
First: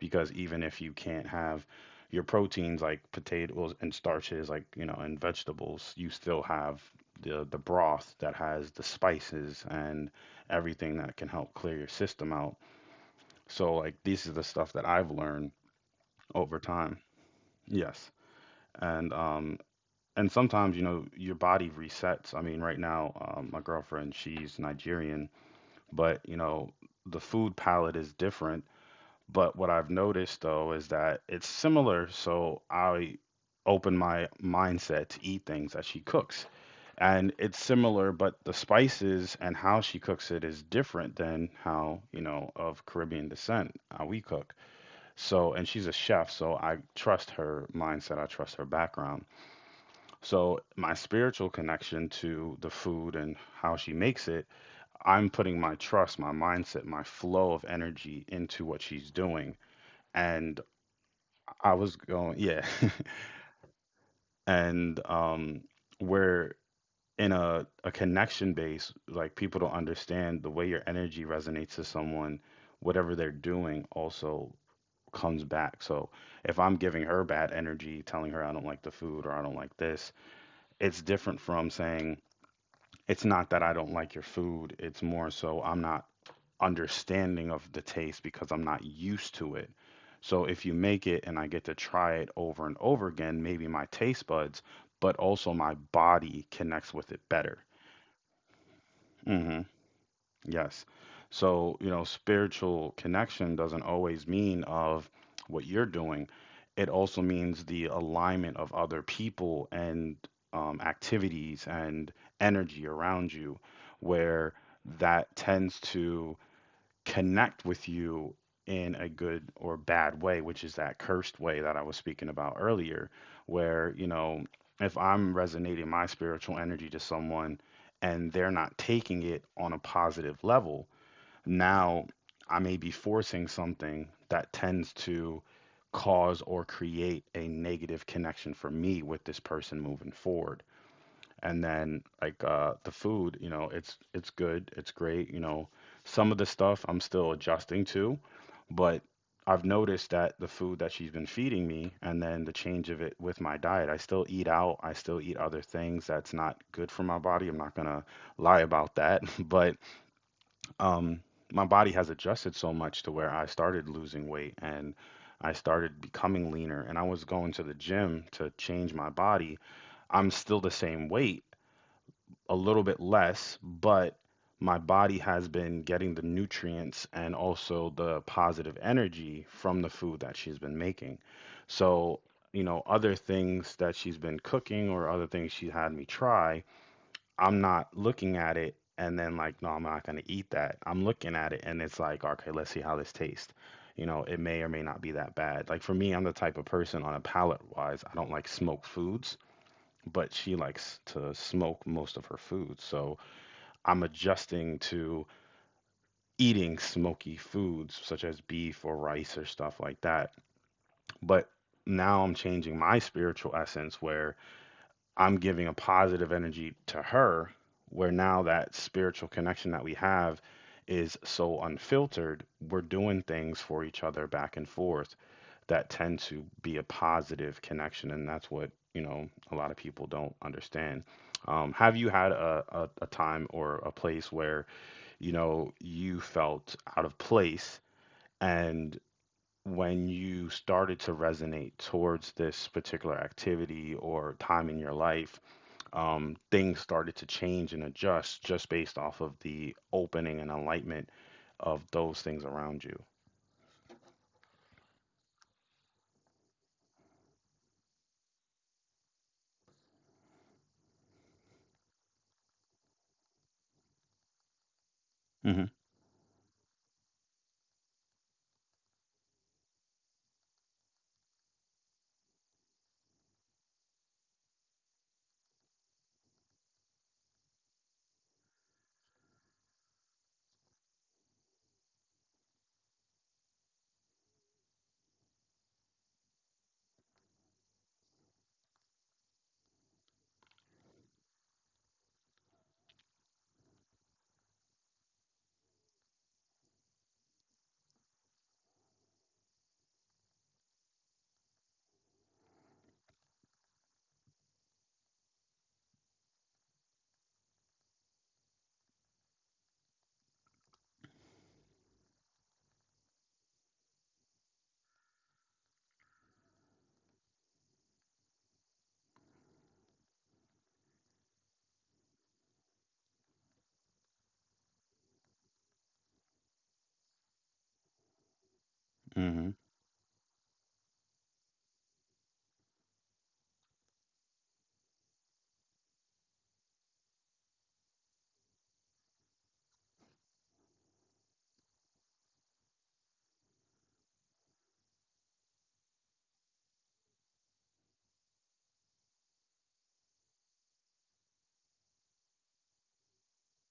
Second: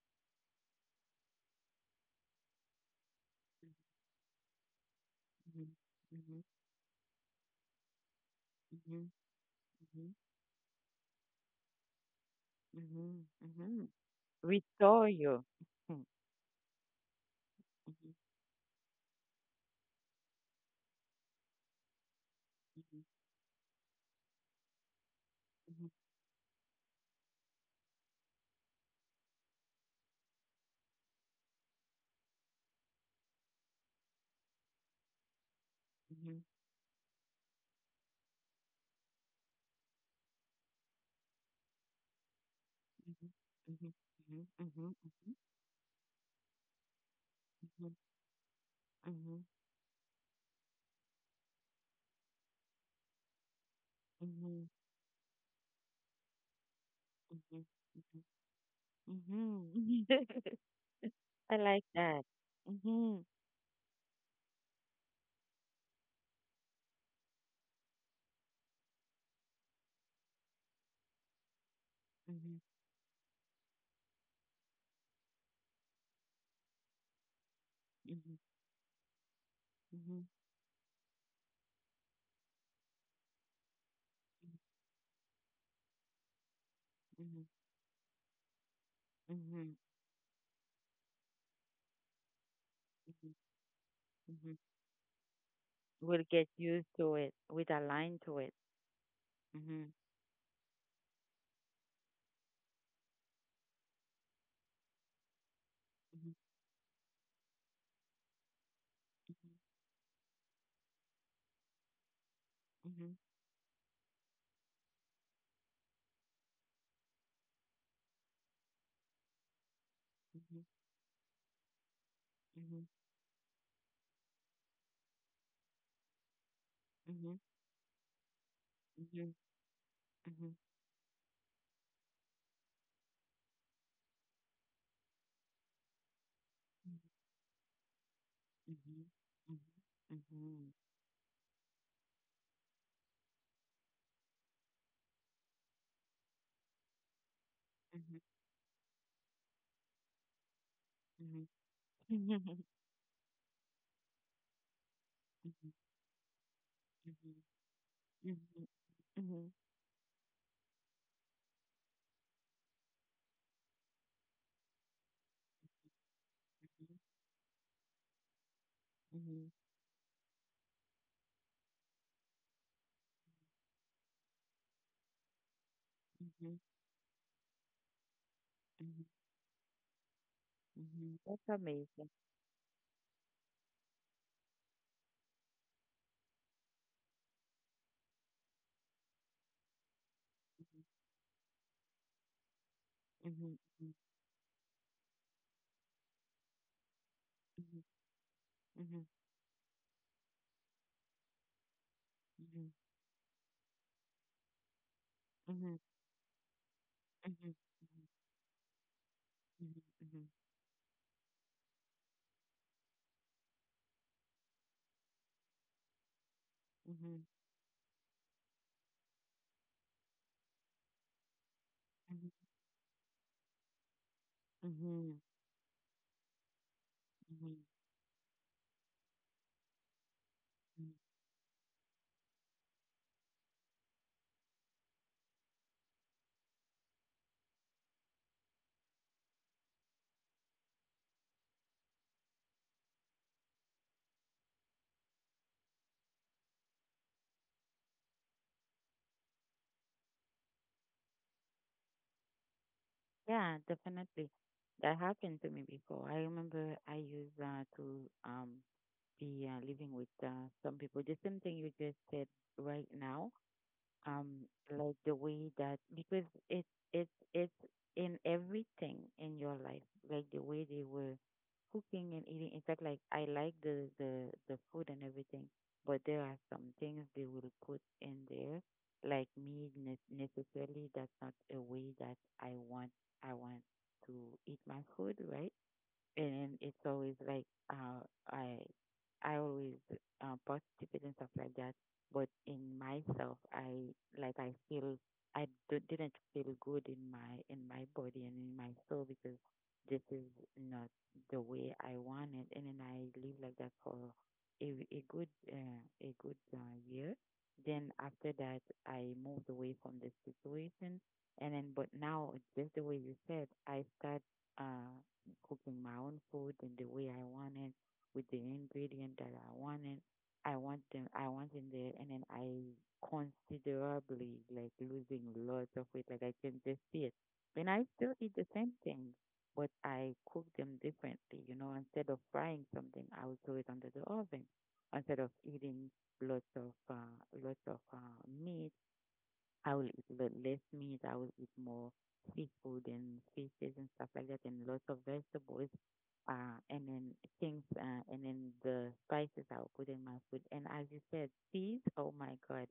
because even if you can't have your proteins like potatoes and starches, like, you know, and
mhm,
vegetables, you
mhm,
still have the broth that has the
mhm,
spices and
mhm,
everything that can help clear your system out.
mhm,
So, like,
mhm.
this is the stuff that I've
Restore
learned
you. Mhm,
over time. Yes.
mhm,
And um and sometimes, you know, your body resets. I mean, right now,
mhm,
my girlfriend, she's Nigerian, but, you
mhm,
know, the food palette is different. But what I've noticed though is that it's similar, so I open my mindset to eat things that she cooks.
mhm, mhm,
And it's similar, but the spices and how she cooks it is different than how, you know, of Caribbean descent,
mhm,
how we
mhm,
cook.
mhm,
So,
mhm,
and she's a chef, so I trust her mindset, I trust her background. So, my spiritual connection to the food and how she makes it, I'm
mhm,
putting my trust, my mindset, my flow of energy
mhm,
into what she's doing.
mhm,
And
mhm.
I was
I
going,
like
yeah.
that. Mm-hmm.
and We're in a connection base, like people don't understand the way your energy resonates to someone, whatever they're
Mm-hmm.
doing also comes back. So if I'm giving her bad energy, telling her I don't like the
Mm-hmm.
food or I don't like this, it's
Mm-hmm.
different from saying it's not that I don't like your food. It's more so I'm not understanding of the taste
Mm-hmm.
because I'm not used to it. So
Mm-hmm.
if you make it and I get to try it over and over again, maybe my
Mm-hmm.
taste buds, but
Mm-hmm.
also my body connects
We'll
with it
get
better.
used to it. We'll align to it.
Mm-hmm.
Mm-hmm.
Yes. So, you know, spiritual connection doesn't always mean of what you're doing. It
Mm-hmm.
also means the alignment of other people and activities and energy around you,
Mm-hmm.
where that tends to connect with you in a good or bad way, which is that cursed
Mm-hmm.
way that I was speaking about earlier,
Mm-hmm.
where, you know, if I'm resonating my spiritual energy to someone and
Mm-hmm.
they're not taking it on a
Mm-hmm.
positive level,
Mm-hmm.
now I may be forcing something that tends to cause or create a negative connection for me with this person
Mm-hmm.
moving
Mm-hmm.
forward. And
Mm-hmm.
then, like, the food, you know, it's good, it's great. You know, some of the stuff I'm still adjusting to, but
Mhm,
I've noticed that the food that she's been feeding me and then the change of it with
mhm.
my diet. I still eat out. I still eat other things that's not good for my body. I'm not going to
Mhm,
lie about that.
mhm,
But
mhm,
um my body has adjusted so much to where I started losing weight, and I started becoming leaner, and I was going to the gym to change my body.
mhm,
I'm
mhm,
still the same weight, a little bit less, but my body has been getting the nutrients
mhm,
and
mhm,
also the positive energy from the
mhm,
food that she's been making. So,
mhm. That's
you know,
amazing.
other things that she's been cooking or other things she had me try, I'm not looking at it and then like, no, I'm not going to eat that. I'm looking at it and it's like, okay, let's see how this tastes. You know, it
Mhm,
may or may
mhm,
not be that bad. Like for me, I'm the type of person on a palate wise, I don't like
mhm,
smoked foods,
mhm, mhm,
but she likes to smoke most of her food. So,
mhm,
I'm adjusting to
mhm,
eating
mhm,
smoky foods such as
mhm,
beef or rice or stuff like that. But now I'm changing my spiritual essence where I'm giving a positive energy to her, where
mhm,
now that spiritual connection that we have is so unfiltered, we're doing
mhm,
things for each other back and forth
mhm,
that tend
mhm,
to be a positive connection. And that's
mhm.
what, you know, a lot of people don't understand. Have you had a time or a place where, you know, you felt out of place? And when you started to resonate towards this particular activity or time in your life, things started to change and adjust just based off of the opening and enlightenment of those things around you.
Yeah, definitely. That happened to me before. I remember I used to be living with some people. The same thing you just said right now, um
Hmm.
like the way that, because it it's in everything in your life, like the way they were cooking and eating. In fact, like I like the food and everything, but there are some things they will put in there, like me, necessarily that's not a way that i want I want to eat my food, right? And it's always like uh I I always participate and stuff like that. But in myself, I like I feel I d- didn't feel good in my body and in my soul because this is not the way I want it. And then I live like that for a good year. Then after that, I moved away from the situation. And then, but now, just the way you said, I start uh, cooking my own food in the way I want it, with the ingredient that I want it. I want them. I want in there, and then I considerably like losing lots of weight. Like I can just see it. And I still eat the
Hmm.
same thing, but I cook them differently. You know, instead of frying something, I will throw it under the oven. Instead of eating lots of uh, lots of meat, I will eat less meat. I will eat more seafood and fishes and stuff like that, and lots of vegetables. Uh, and then and then the spices I'll put in my food. And as you said, seeds, oh my God,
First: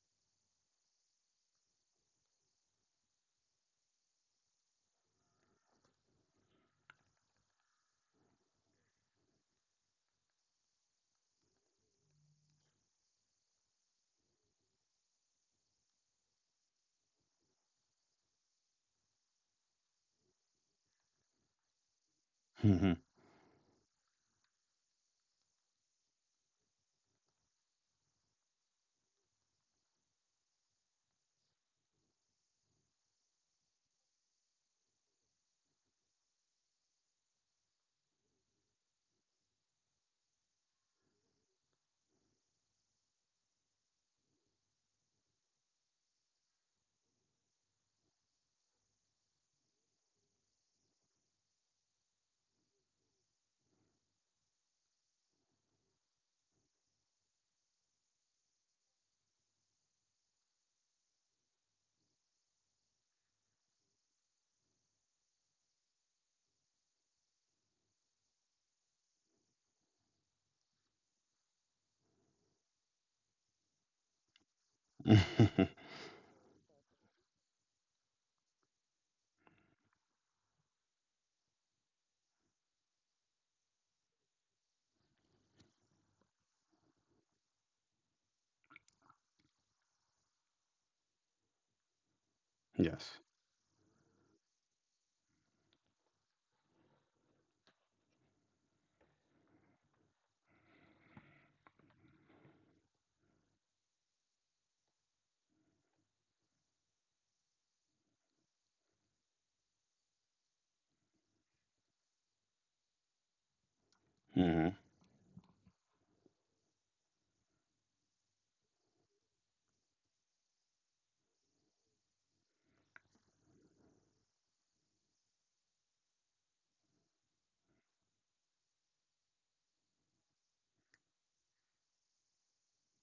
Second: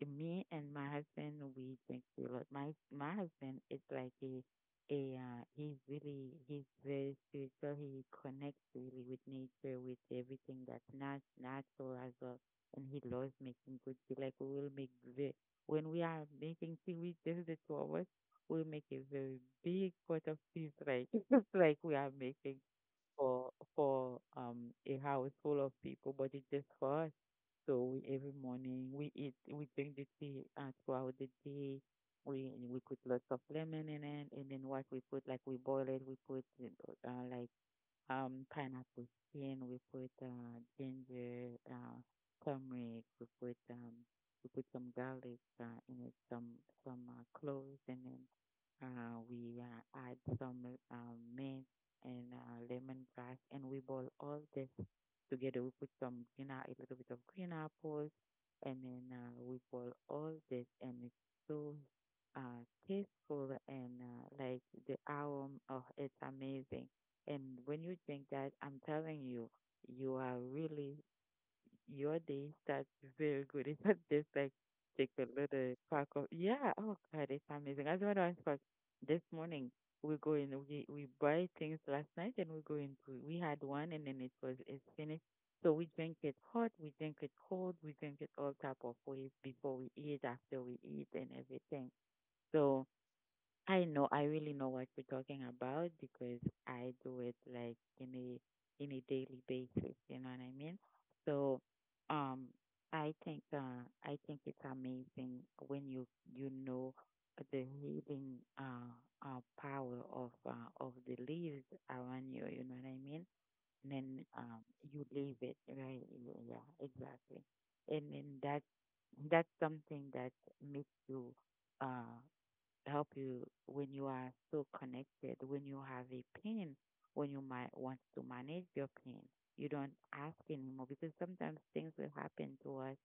me and my husband, we drink a lot. My husband is like a he's really he's very spiritual. He connects really with nature, with everything that's not natural as well. And he loves making good tea. Like we will make the when we are making tea, we, just the two of us, we'll make a very big pot of tea. Like it's like we are making
Hmm.
for for a house full of people, but it's just for us. So we, every morning we eat, we drink the tea throughout the day. We put lots of lemon in it, and then what we put, like, we boil it, we put uh, like pineapple skin. We put ginger, turmeric. We put some garlic in it, some cloves, and then we add some mint and lemongrass, and we boil all this together. We put some green, a little bit of green apples, and then we boil all this, and it's so tasteful and the aroma, oh, it's amazing. And when you drink that, I'm telling you, you are really, your day starts very good. It's not just like take a little pack of, yeah, oh God, it's amazing. As one of us, this morning, we go in, we buy things last night, and we go in, we had one and then it was, it's finished. So we drink it hot, we drink it cold, we drink it all type of ways before we eat, after we eat and everything. So
Yes.
I know, I really know what you're talking about because I do it like in a daily basis, you know what I mean? So, um, I think it's amazing when you know, the healing power of the leaves around you, you know what I mean? And then
Hmm.
you leave it, right? Yeah, exactly. And then that's something that makes you, uh help you when you are so connected, when you have a pain, when you might want to manage your pain. You don't ask anymore because sometimes things will happen to us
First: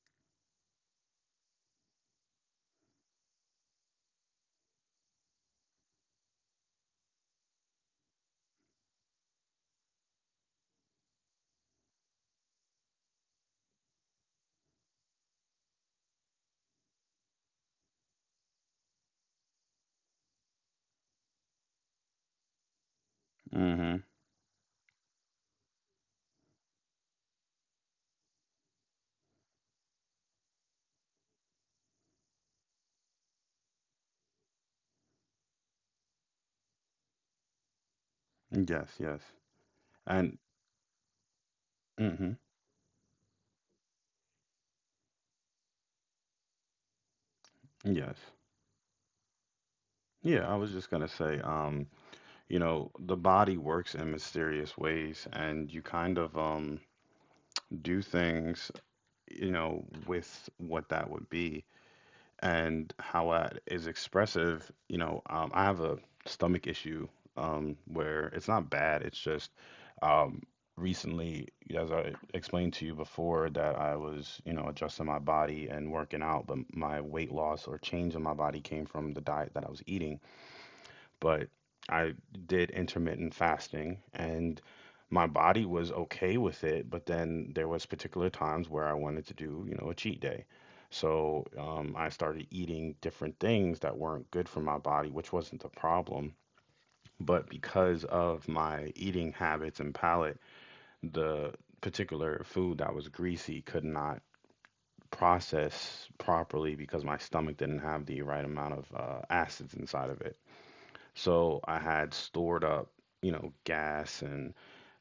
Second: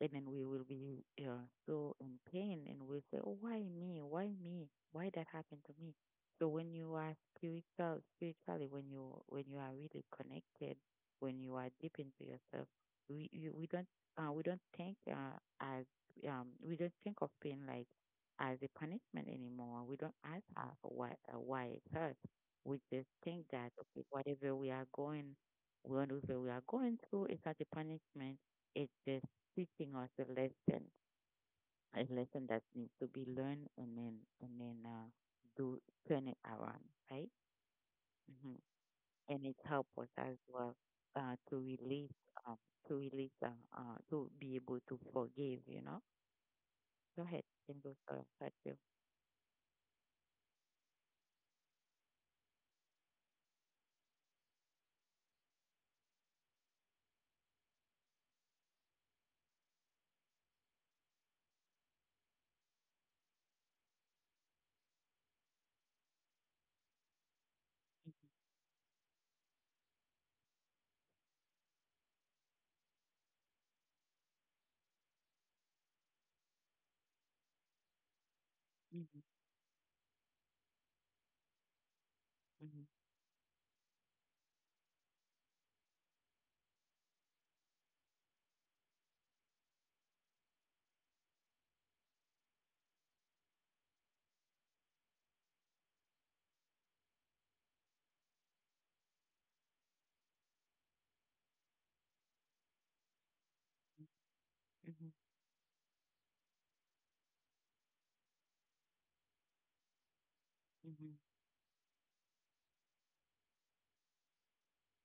and then we will be so in pain, and we'll say, oh, why me? Why me? Why that happened to me? So when you are spiritual, spiritually, when you are really connected, when you are deep into yourself, we you, we don't we don't think as we don't think of pain like as a punishment anymore. We don't ask why it hurts. We just think that okay,
Hmm.
whatever we are going through, it's not a punishment. It's just teaching us a lesson that needs to be learned and then do turn it around, right? hmm
Yes. Yes.
And it helps us as
And
well uh, to release,
hmm,
um, to release, to be able to forgive. You know, go ahead and go
yes.
for that too.
Yeah, I was just gonna say, you know, the body works in mysterious ways, and you kind of do things, you know, with what that would be and how that is expressive. You know, I have a stomach issue, where it's not bad, it's just, um, recently, as I explained to you before, that I was, you know, adjusting my body and working out, but my weight loss or change in my body came
Mm-hmm.
from the diet that I was eating. But I did
Mm-hmm.
intermittent fasting and my body was okay with it, but then there was particular times where I wanted to do, you know, a cheat day. So I started eating different things that weren't good for my body, which wasn't the problem. But because of my eating habits and palate, the particular food that was greasy could not
Mm-hmm.
process properly because my stomach didn't have the right amount of acids inside of it.
Mm-hmm.
So I had stored up, you know, gas, and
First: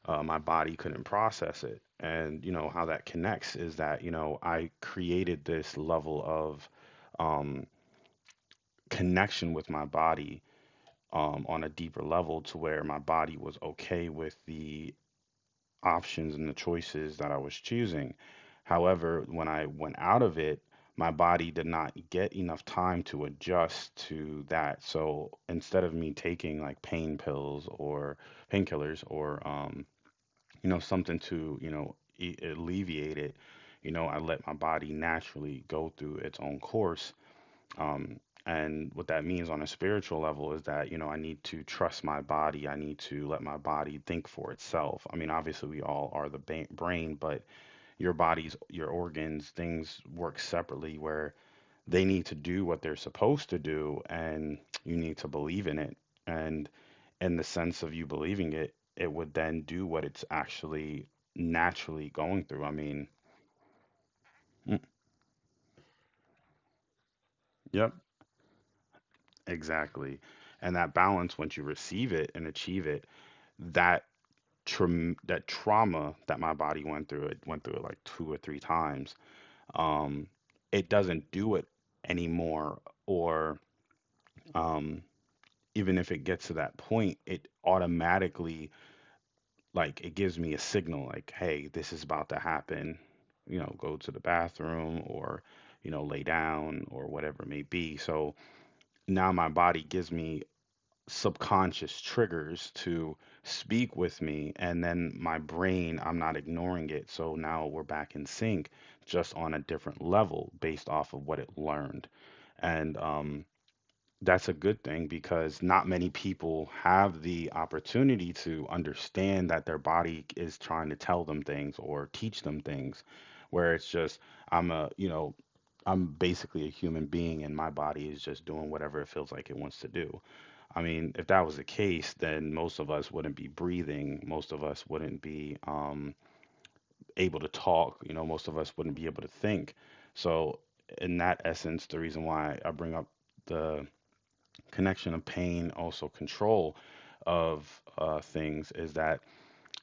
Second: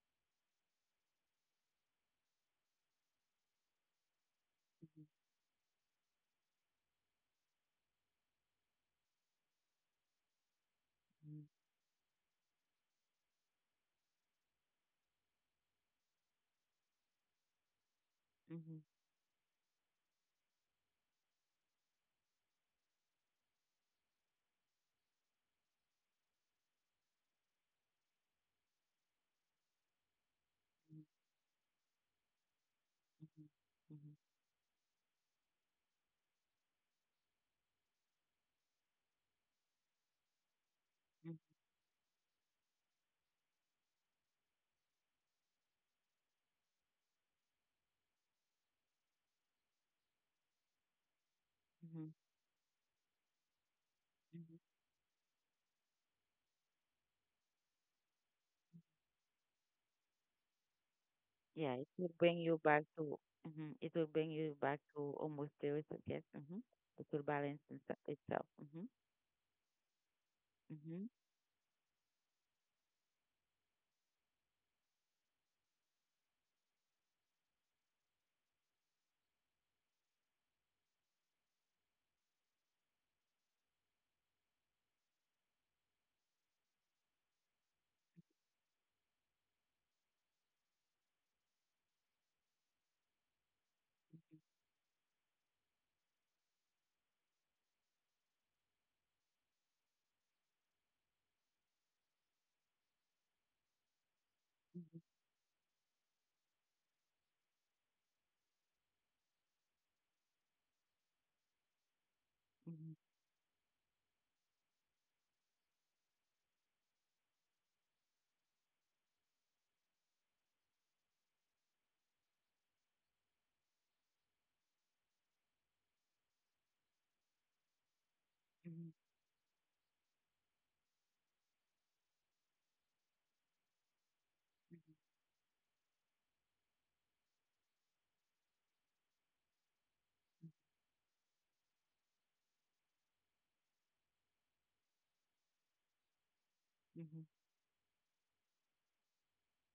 my body couldn't process it. And, you know, how that connects is that, you know, I created this level of um, connection with my body, on a deeper level to where my body was okay with the options and the choices that I was choosing.
Mm-hmm. Mm-hmm.
However, when I went out of it, my body did not get enough time to adjust to that. So instead of me taking like pain pills or painkillers, or you know, something to, you know, alleviate it, you know, I let my body naturally go through its own course, um, and what that means on a spiritual level is that, you know, I need
Mm-hmm.
to trust my body. I need to let my body think for itself. I mean, obviously, we all are the brain, but your body's, your organs, things work separately where they
Mm-hmm.
need to do what they're supposed to do, and
Mm-hmm.
you need to believe in it. And in the sense of you believing it, it would then do what it's actually
Yeah, it will
naturally
bring
going
you
through. I
back
mean,
to mhm, it will bring you back
mm,
to almost zero. So yes, mm-hmm. It will balance
yep.
itself. Mm-hmm.
Exactly. And that
Mm-hmm.
balance, once you receive it and achieve it, that traum that trauma that my body went through it like two or three times. Um, it doesn't do it anymore, or, um, even if it gets to that point, it automatically, like, it gives me a signal like, hey, this is about to happen. You know, go to the bathroom, or, you know, lay down or whatever it may be. So now my body gives me subconscious triggers to speak with me, and then my brain, I'm not ignoring it, so now we're back in sync, just on a different level based off of what it learned. And
Mm-hmm.
That's a good thing, because not many people have the opportunity to understand that their body is trying to tell them things or teach them things, where it's just, I'm a, I'm basically a human being and my body is just doing whatever it feels like it wants to do. I mean, if that was the case, then most of us wouldn't be breathing. Most of us wouldn't be able to talk. You know, most of us wouldn't be able to think. So, in that essence, the reason why I bring up the connection of pain, also control
Mm-hmm. Mm-hmm.
of things, is that,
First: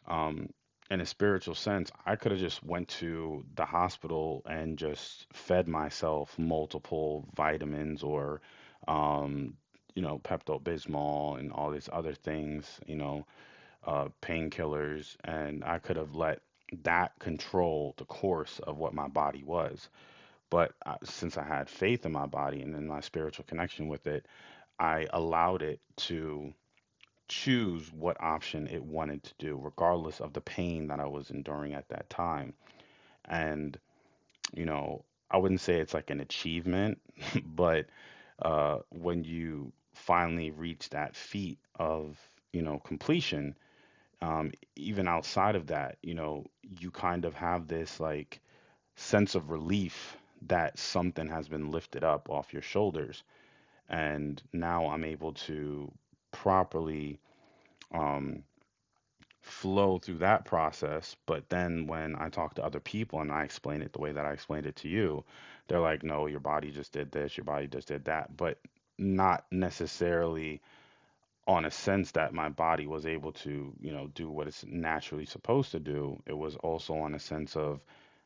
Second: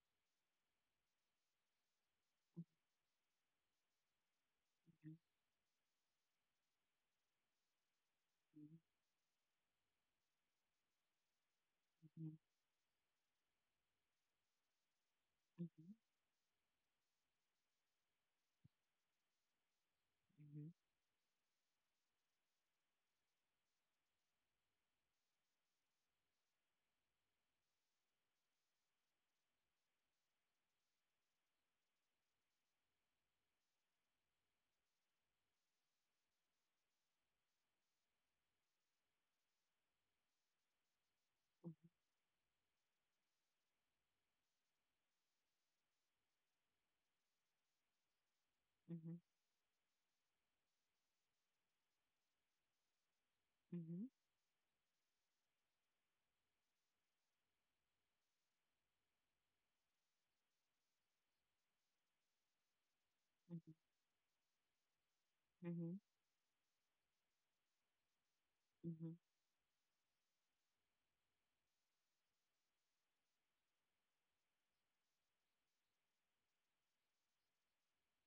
um, in a spiritual sense, I could have just went to the hospital and just fed myself multiple vitamins, or, um, you know, Pepto Bismol and all these other
Mm-hmm.
things, you know, painkillers, and I
Mm-hmm.
could have let that control the course of what my body was. But since I had faith in my body and in my spiritual connection with it, I allowed it to choose what option it wanted to do, regardless of the pain that I was enduring at that time. And, you know, I wouldn't say it's like an achievement, but when you finally reach that feat of, you know, completion, even outside of that, you know, you kind of have this, like,
Mm-hmm. Mm-hmm.
sense of relief that something has been lifted up off your shoulders.
Mm-hmm.
And now I'm able to properly. Um, flow through that process. But then when I talk to other people and I explain it the way that I explained it to you,
Mm-hmm.
they're
Mm-hmm.
like, no, your body just did this, your body just did that. But not necessarily on a sense that my body was able to, you know, do what it's naturally supposed to do. It was also on a sense of,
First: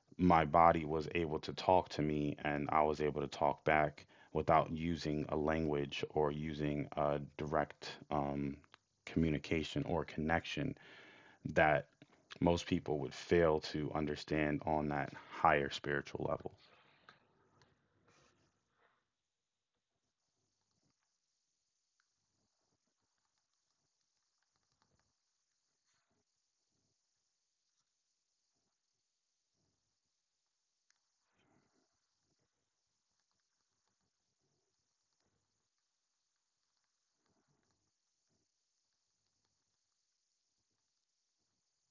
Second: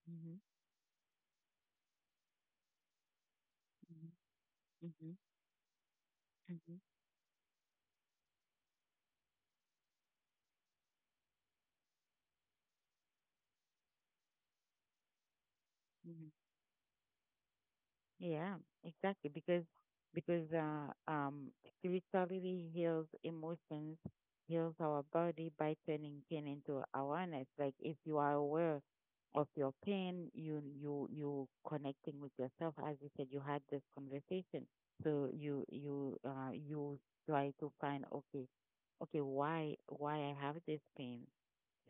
Mm-hmm.
my body was able to talk to me and I was able to talk back without
Mm-hmm.
using a language or
Mm-hmm.
using a direct communication or connection that most people would fail to understand on that higher spiritual
Mm-hmm.
level.
Yeah, exactly. Because spirituality heals emotions, heals our body by turning pain into awareness. Like if you are aware of your pain, you you connecting with yourself. As you said, you had this conversation, so you try to find okay, okay, why I have this pain?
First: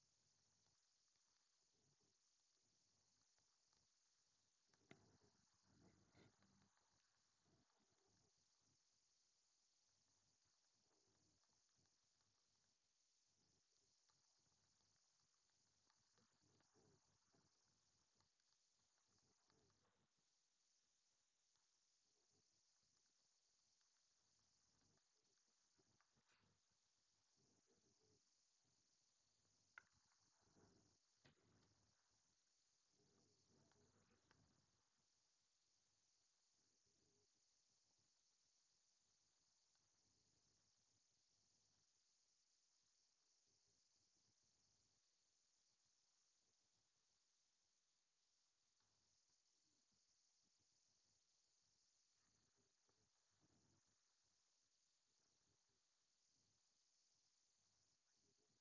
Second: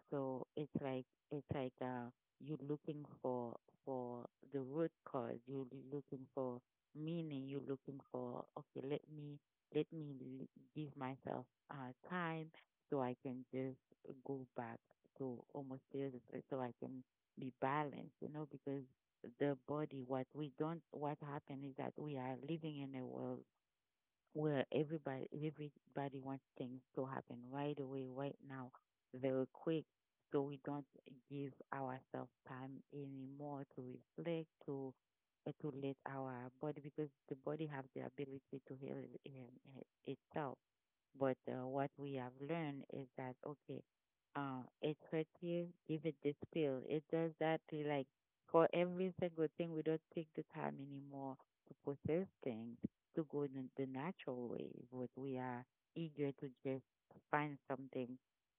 So it's like you're looking for the root cause. You're looking for meaning. You're looking for okay. Let me give myself time so I can just go back to almost zero so I can be balanced. You know, because the body, what we don't what happens is that we are living in a world where everybody wants things to happen right away, right now, very quick. So we don't give ourselves time anymore to reflect, to let our body, because the body have the ability to heal itself. But what we have learned is that, okay, it hurts you, give it this pill. It does that to, like, for every single thing, we don't take the time anymore to process things, to go in the natural way. But we are eager to just find something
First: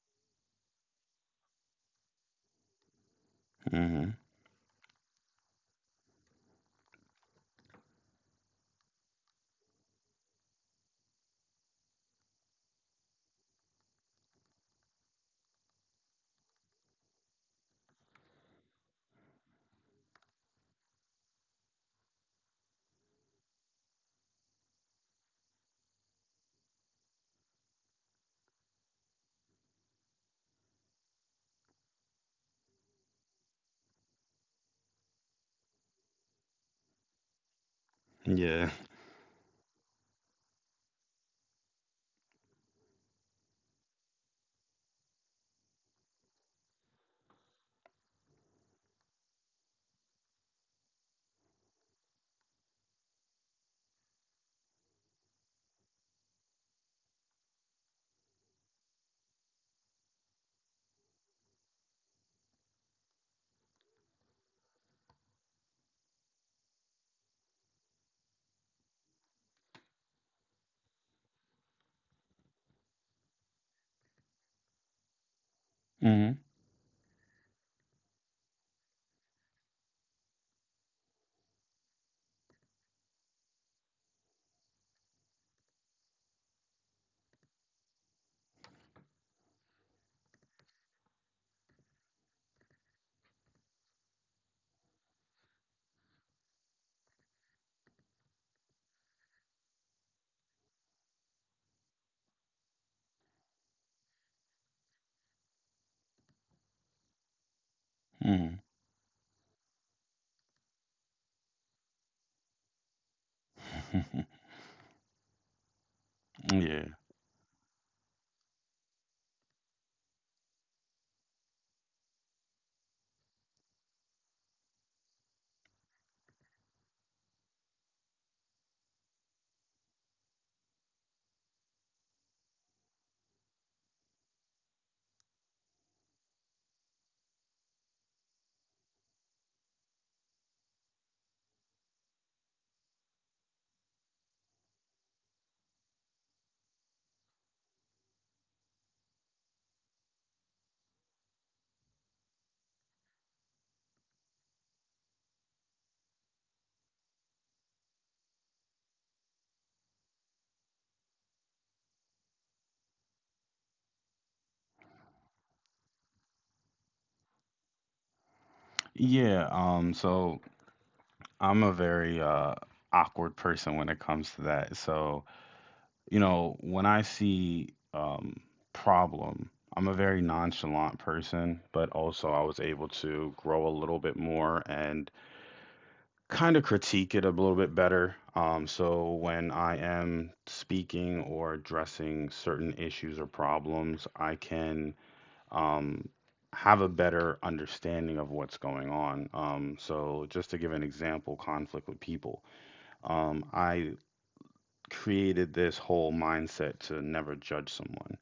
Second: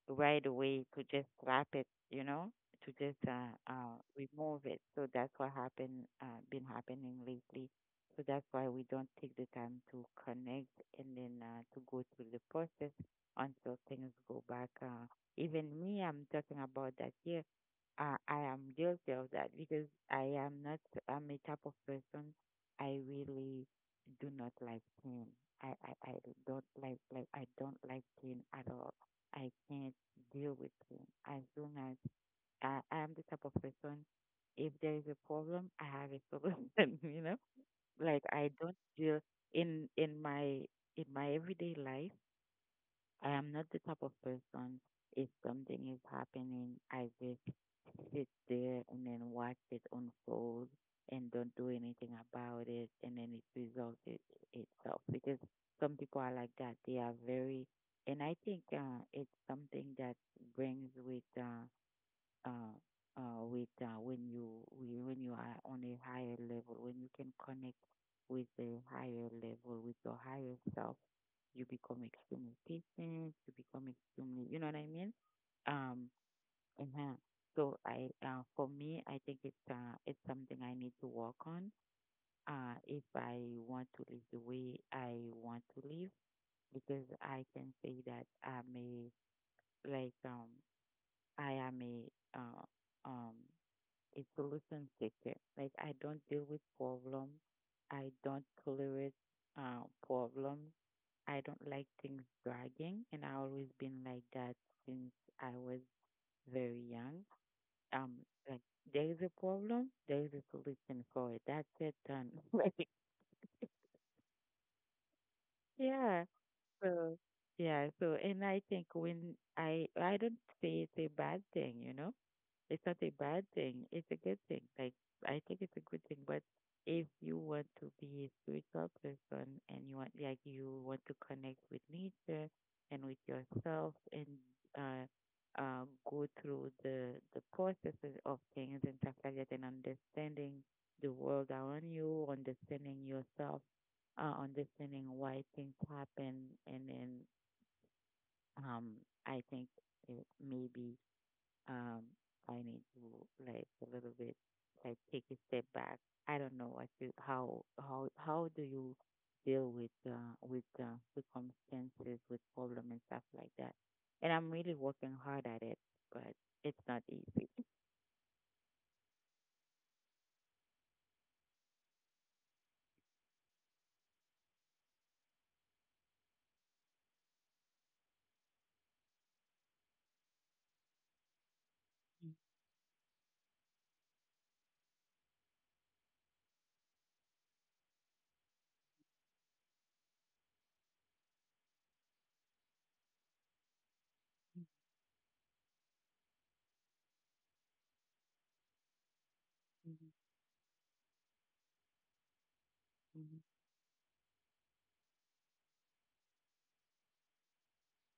right away, to just slap it, you know, to just
Hmm.
remove it. So that's what been happening lately, so that's why we don't take the time to connect and then to go through the process until things go back. Even me, I'm talking about that here. I am guilty of that because I am not, I'm a type of person, I really do not like pain. I don't like, I don't like pain at all. I can't deal with pain. As soon as I am the type of person, if there is a problem, I have a solution, you know? Like, I
Yeah.
don't feel, in in my in my everyday life, I am not the type of person, if something is happening, I just sit there and then watch it unfold and don't do anything about it and then it resolves it itself, because some people are like that. They are very, and I think it's something that brings uh, with when you when you are on a higher level, when you can connect with the higher level, with your higher self, you become extremely patient. You become extremely, you know what I mean? Um,
Hmm.
uh So for me, I think it's something I need to work on. If I want to live the way I want to live, because I can say that I'm a, like um I am a um it gluten seeker. Like, I don't deal with problems. I don't tolerate problems. I don't like things dragging and I always been like that since I was very young. Um
Hmm.
like, there is a problem, there is a solution for it. That's it, done. Like, yeah.
Yeah.
So yeah, so, and I think when I don't say it's a bad thing, you know. It's not a bad thing. It's a good thing. Like, I think it's a good thing. But if you want to be a spiritual person and you want, like, you want to connect with nature and with yourself and uh go through the processes of things and stuff like that, and understanding the world around you, understanding yourself, understanding why things happen, and then um I think it maybe, um, I need to, like, a little bit, like, take a step back. I don't know what to, how do you deal with circumstances, with problem and stuff like that. And I'm really working hard at it, but it's not easy.
Yeah. So I'm a very awkward person when it comes to that. So, you know, when I see problem, I'm a very nonchalant person, but also I was able to grow a little bit more and kind of critique it a little bit better. So when I am speaking or addressing certain issues or problems, I can, um, have a better understanding of what's going on. So just to give an example, conflict with people. I created this whole mindset to never judge someone.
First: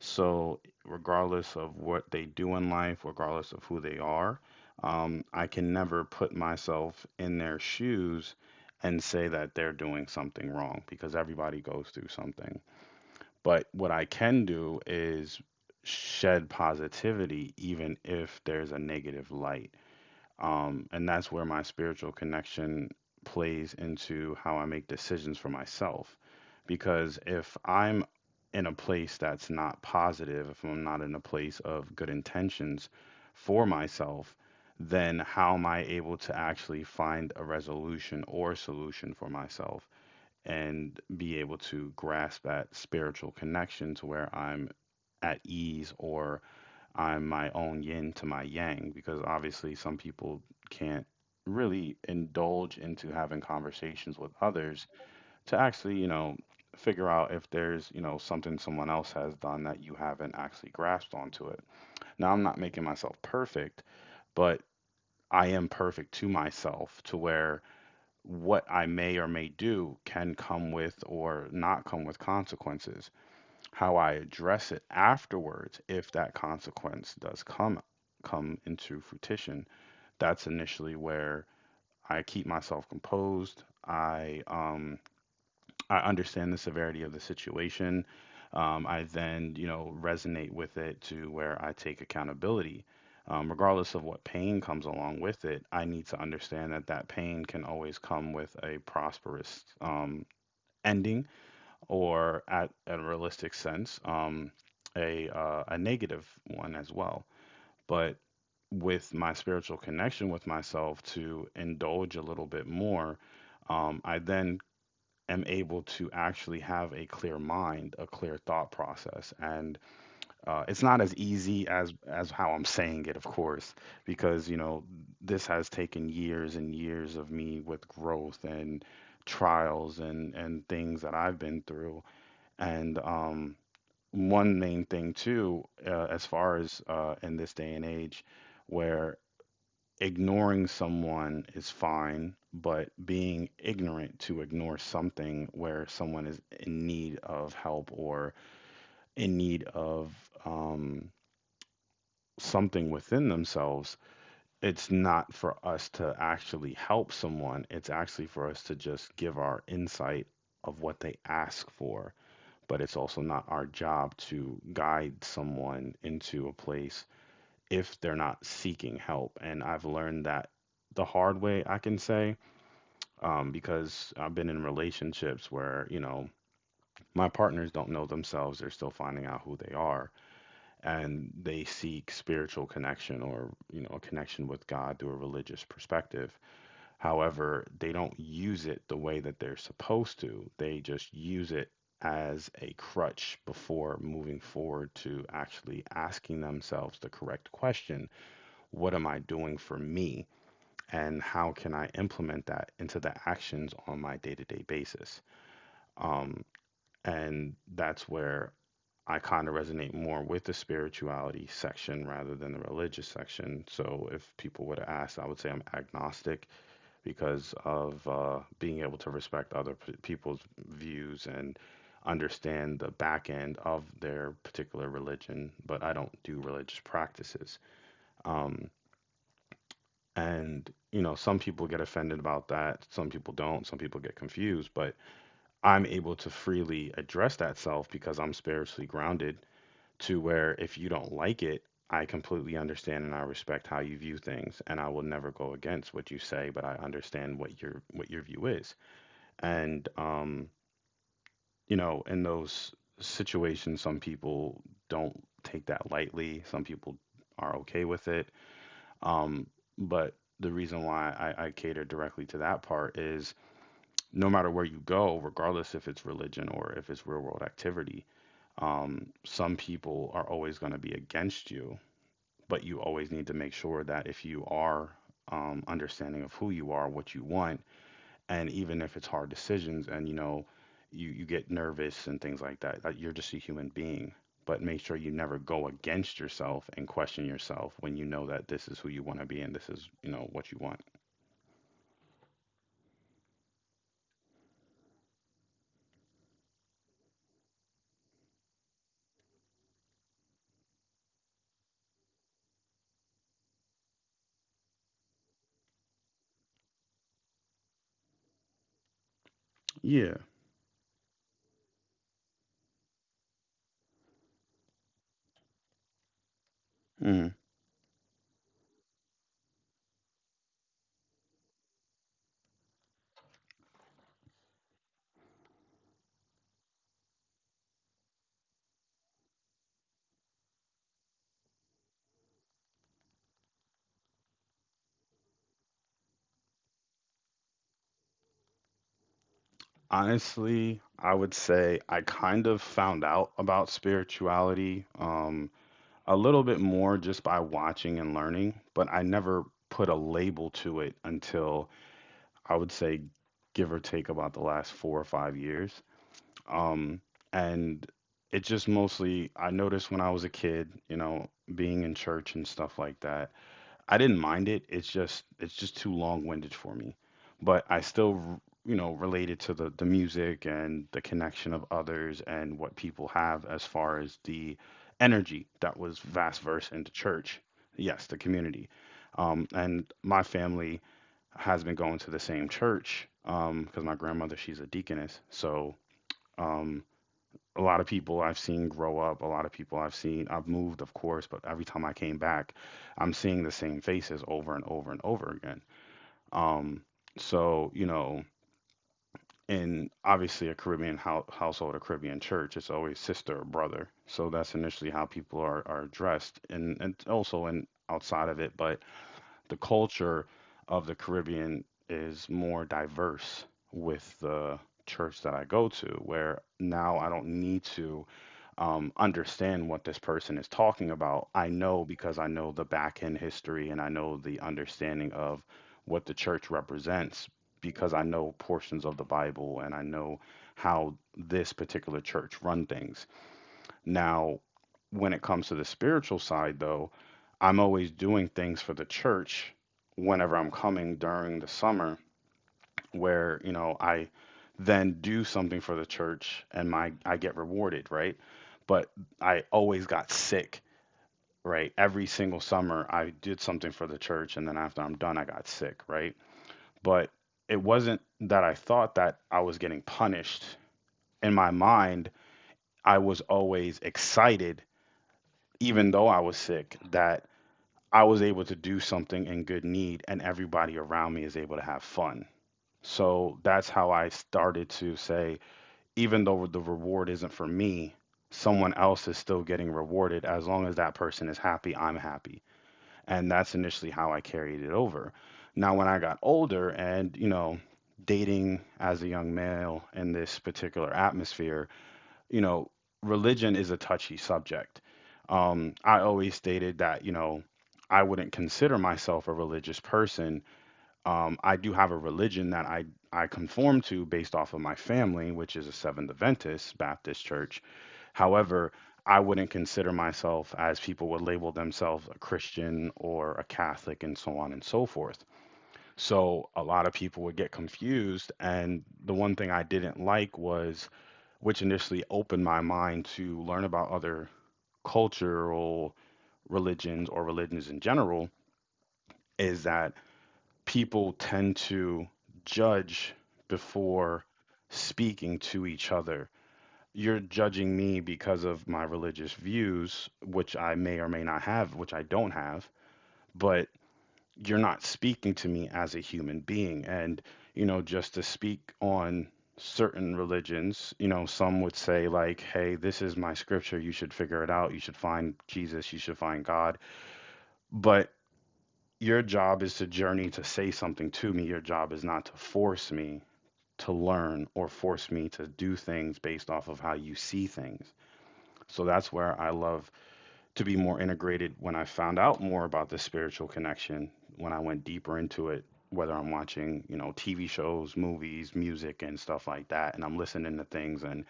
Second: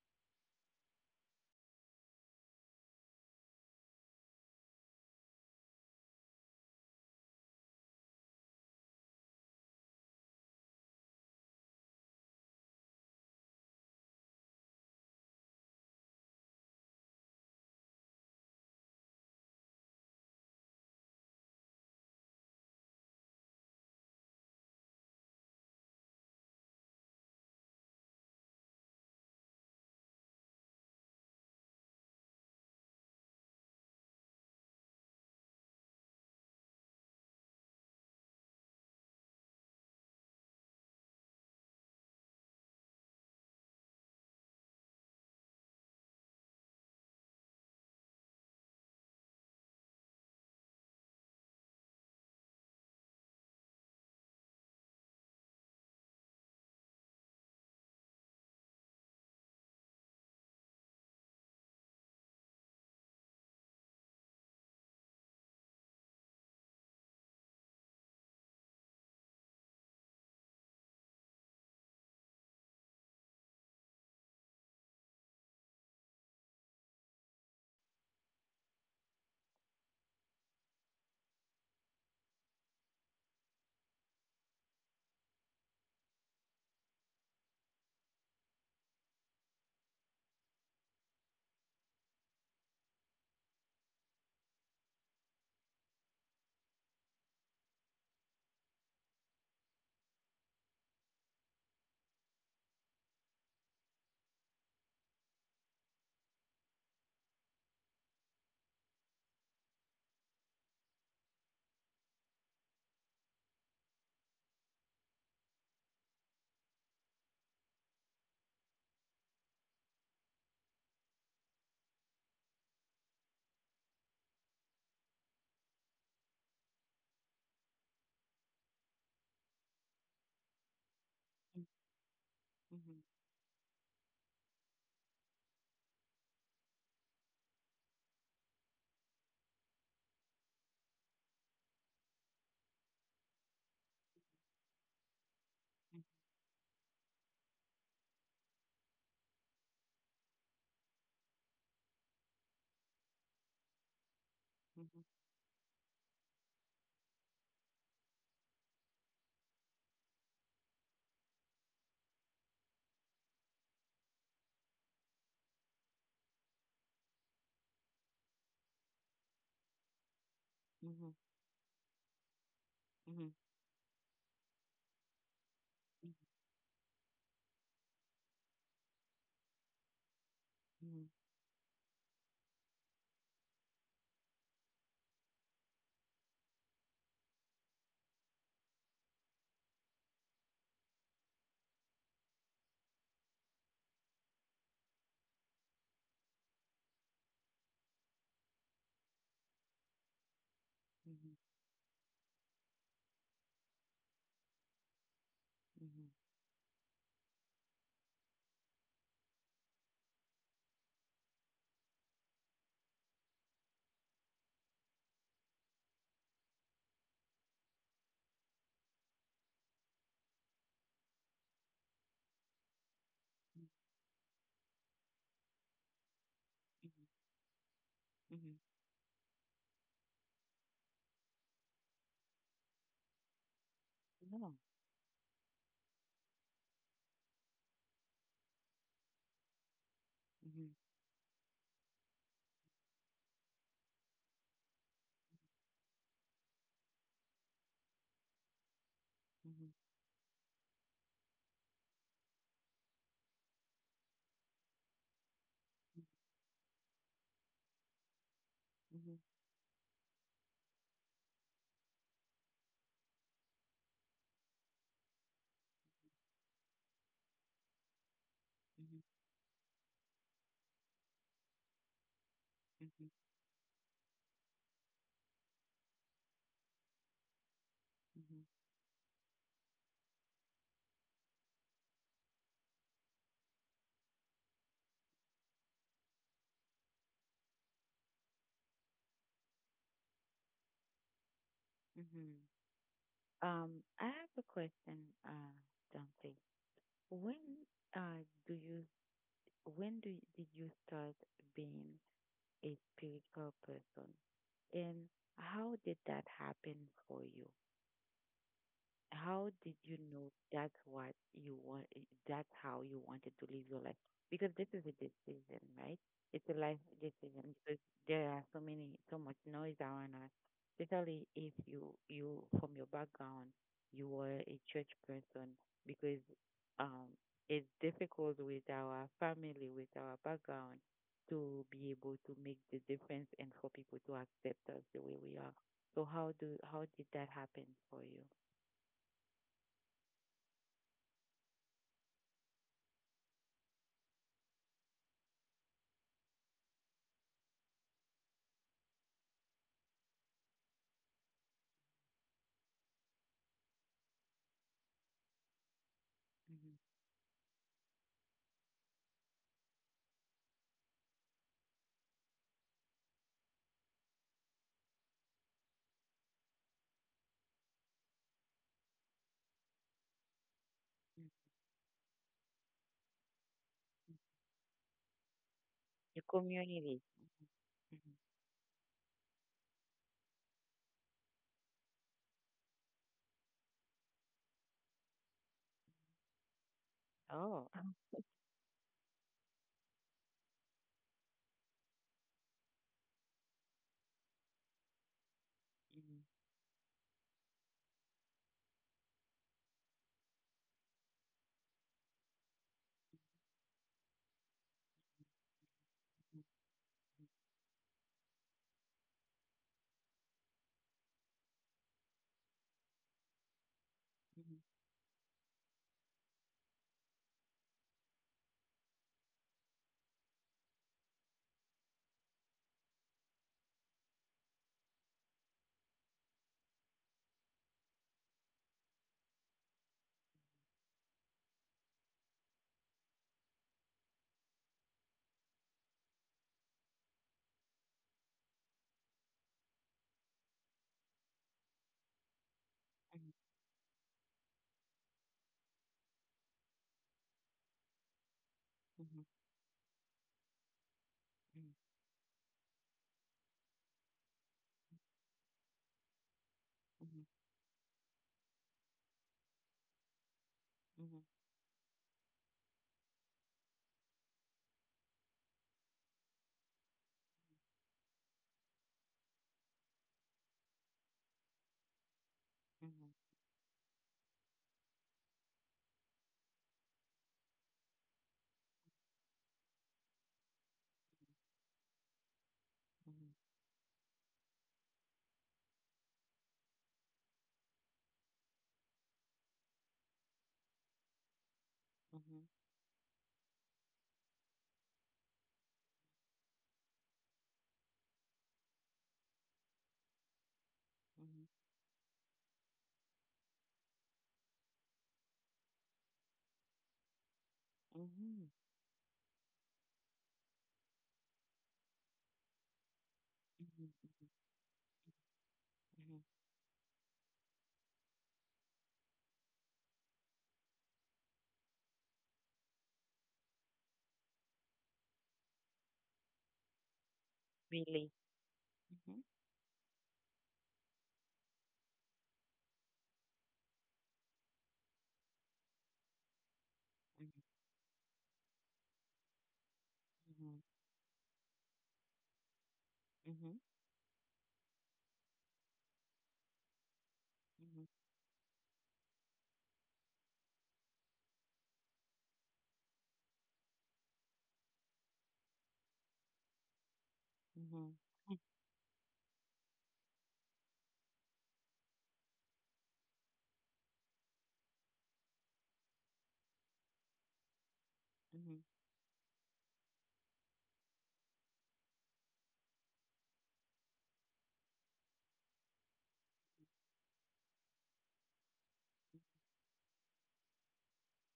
So, regardless of what they do in life, regardless of who they are, I can never put myself in their shoes and say that they're doing something wrong, because everybody goes through something. But what I can do is shed positivity, even if there's a negative light. And that's where my spiritual connection plays into how I make decisions for myself. Because if I'm in a place that's not positive, if I'm not in a place of good intentions for myself, then how am I able to actually find a resolution or solution for myself and be able to grasp that spiritual connection to where I'm at ease, or I'm my own yin to my yang, because obviously some people can't really indulge into having conversations with others to actually, you know, figure out if there's, you know, something someone else has done that you haven't actually grasped onto it. Now, I'm not making myself perfect, but I am perfect to myself, to where what I may or may do can come with or not come with consequences, how I address it afterwards, if that consequence does come into fruition, that's initially where I keep myself composed. I understand the severity of the situation. I then, you know, resonate with it to where I take accountability. Regardless of what pain comes along with it, I need to understand that that pain can always come with a prosperous, ending, or at a realistic sense, a negative one as well. But with my spiritual connection with myself to indulge a little bit more, I then am able to actually have a clear mind, a clear thought process, and it's not as easy as how I'm saying it, of course, because, you know, this has taken years and years of me, with growth and trials and things that I've been through, and one main thing too, as far as in this day and age, where ignoring someone is fine, but being ignorant to ignore something where someone is in need of help or in need of, um, something within themselves, it's not for us to actually help someone. It's actually for us to just give our insight of what they ask for, but it's also not our job to guide someone into a place if they're not seeking help. And I've learned that the hard way, I can say, because I've been in relationships where, you know, my partners don't know themselves. They're still finding out who they are. And they seek spiritual connection or, you know, a connection with God through a religious perspective. However, they don't use it the way that they're supposed to. They just use it as a crutch before moving forward to actually asking themselves the correct question. What am I doing for me? And how can I implement that into the actions on my day to day basis? Um, and that's where I kind of resonate more with the spirituality section rather than the religious section. So if people would have asked, I would say I'm agnostic because of, being able to respect other people's views and understand the back end of their particular religion. But I don't do religious practices. Um, and, you know, some people get offended about that, some people don't, some people get confused, but I'm able to freely address that self because I'm spiritually grounded, to where if you don't like it, I completely understand and I respect how you view things, and I will never go against what you say, but I understand what your view is. And, you know, in those situations, some people don't take that lightly. Some people are okay with it. Um, but the reason why I cater directly to that part is, no matter where you go, regardless if it's religion or if it's real world activity, some people are always going to be against you. But you always need to make sure that if you are, understanding of who you are, what you want, and even if it's hard decisions and, you know, you get nervous and things like that, like, you're just a human being, but make sure you never go against yourself and question yourself when you know that this is who you want to be and this is, you know, what you want.
No. I have a question, uh, Dante. When uh, do you when do you, did you start being a spiritual person, and how did that happen for you? How did you
Yeah.
know that's what you want, that's how you wanted to live your life, because this is a decision, right? It's a life
Mm.
decision, because there are so many, so much noise around us, especially if you from your background, you were a church person, because um it's difficult with our family, with our background, to be able to make the difference and for people to accept us the way we are. So how did that happen for you?
Honestly, I would say I kind of found out about spirituality, a little bit more just by watching and learning, but I never put a label to it until, I would say, give or take, about the last 4 or 5 years.
Hmm.
Um, and it just mostly, I noticed when I was a kid, you know, being in church and stuff like that, I didn't mind it. It's just too long-winded for me. But I still, you know, related to the music and the
Mm.
connection of others and what people have as far as the energy that was
Your
vast verse into
communities.
church.
Mhm.
Yes, the community. And my family has been going to the same church, because my grandmother, she's a deaconess, so. Um,
Oh.
a lot of people I've seen grow up, a lot of people I've seen, I've moved, of course, but every time I came back, I'm seeing the same faces over and over and over again.
Mhm.
Um, so, you know, in obviously a Caribbean household, a Caribbean church, it's always sister or brother. So that's initially how people are addressed, and, also and outside of it. But the culture of the Caribbean is more diverse with
Mhm.
the church that I go to, where now I don't need to, understand what this person is talking about. I know, because I know the back end history and I know the understanding of what the church represents, because I know portions of the Bible and I know how this particular church run things. Now, when it comes to the spiritual side, though, I'm always doing things for the church whenever I'm coming during the summer
Mhm.
where, I then do something for the church and my I get rewarded, right? But
Mhm.
I always got sick, right? Every single summer I did something for the church and then after I'm done I got sick, right? But
Mhm.
it wasn't that I thought that I was getting punished.
Mhm. Mhm.
In my mind, I was always excited even though I was sick, that I was able to do something in good need and everybody around me is able to have fun.
Mhm. Mhm.
So that's how I started to say, even though the reward isn't for me, someone else is still getting rewarded. As long as that person is happy, I'm happy.
Mhm.
And that's initially how I carried it over. Now, when I got older and, dating as a young male in this particular atmosphere, you know, religion is a touchy subject. I always stated that, I wouldn't consider myself a religious person.
Mhm.
I do have a religion that I conform to based off of my family, which is a Seventh Adventist Baptist church. However, I wouldn't consider myself, as people would label themselves, a Christian or a
Mhm. Mhm.
Catholic and so on and so forth.
Mhm.
So a lot of people would get confused. And the one thing I didn't like was, which initially opened my mind to learn about other cultural religions or religions in
Really.
general,
Mhm.
is that people tend to judge before speaking to each other. You're
Mhm.
judging me because of my religious views,
Mhm.
which I may or may not have, which I don't have.
Mhm.
But you're not speaking to me as a human being. And,
Mhm.
just to speak on certain religions, some would say, like, hey, this is my scripture. You should figure it out. You should find Jesus. You should find God.
Mhm.
But your job is to journey to say something to me. Your job is not to force me to learn or force me to do things based off of how you see things. So that's where I love to be more integrated when I found out more about the spiritual connection, when I went deeper into it, whether I'm watching, TV shows, movies, music, and stuff like that, and I'm listening to things. And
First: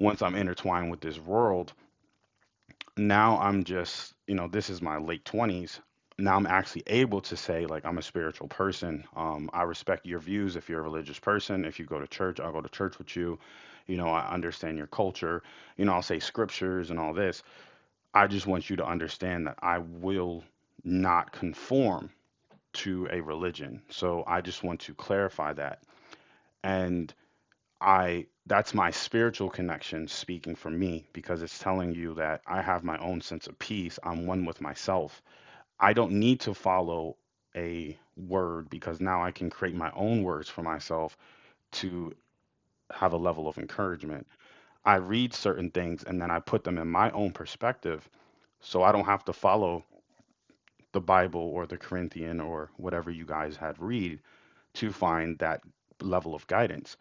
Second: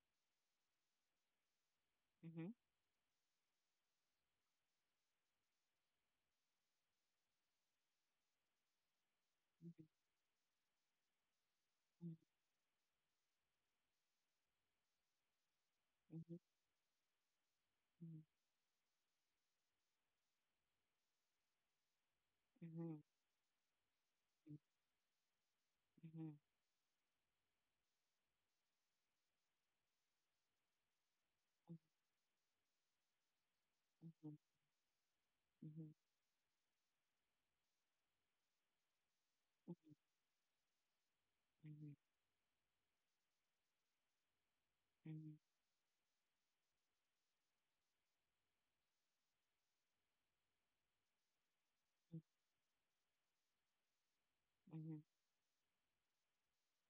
once I'm intertwined with this world,
Mhm. Mhm.
now I'm just, this is my late 20s. Now I'm actually able to say, like, I'm a spiritual person. I respect your views if you're a religious person. If you go to
Mhm.
church, I'll go to church with you. I understand your culture. I'll say
Mhm. Mhm.
scriptures and all this. I
Mhm.
just want you to understand that I will not conform
Mhm.
to a religion. So I just want to clarify that.
Mhm. Mhm. Mhm.
And I that's my spiritual connection speaking for me because it's telling you that I have my own sense of peace. I'm
Mhm.
one with myself. I don't need to follow a word because now I can create my own words for myself to have a level of encouragement. I read certain things and then I put them in my own perspective so I don't have to follow the Bible or the Corinthian or whatever you guys had read
Mhm.
to
Mhm.
find that level of guidance.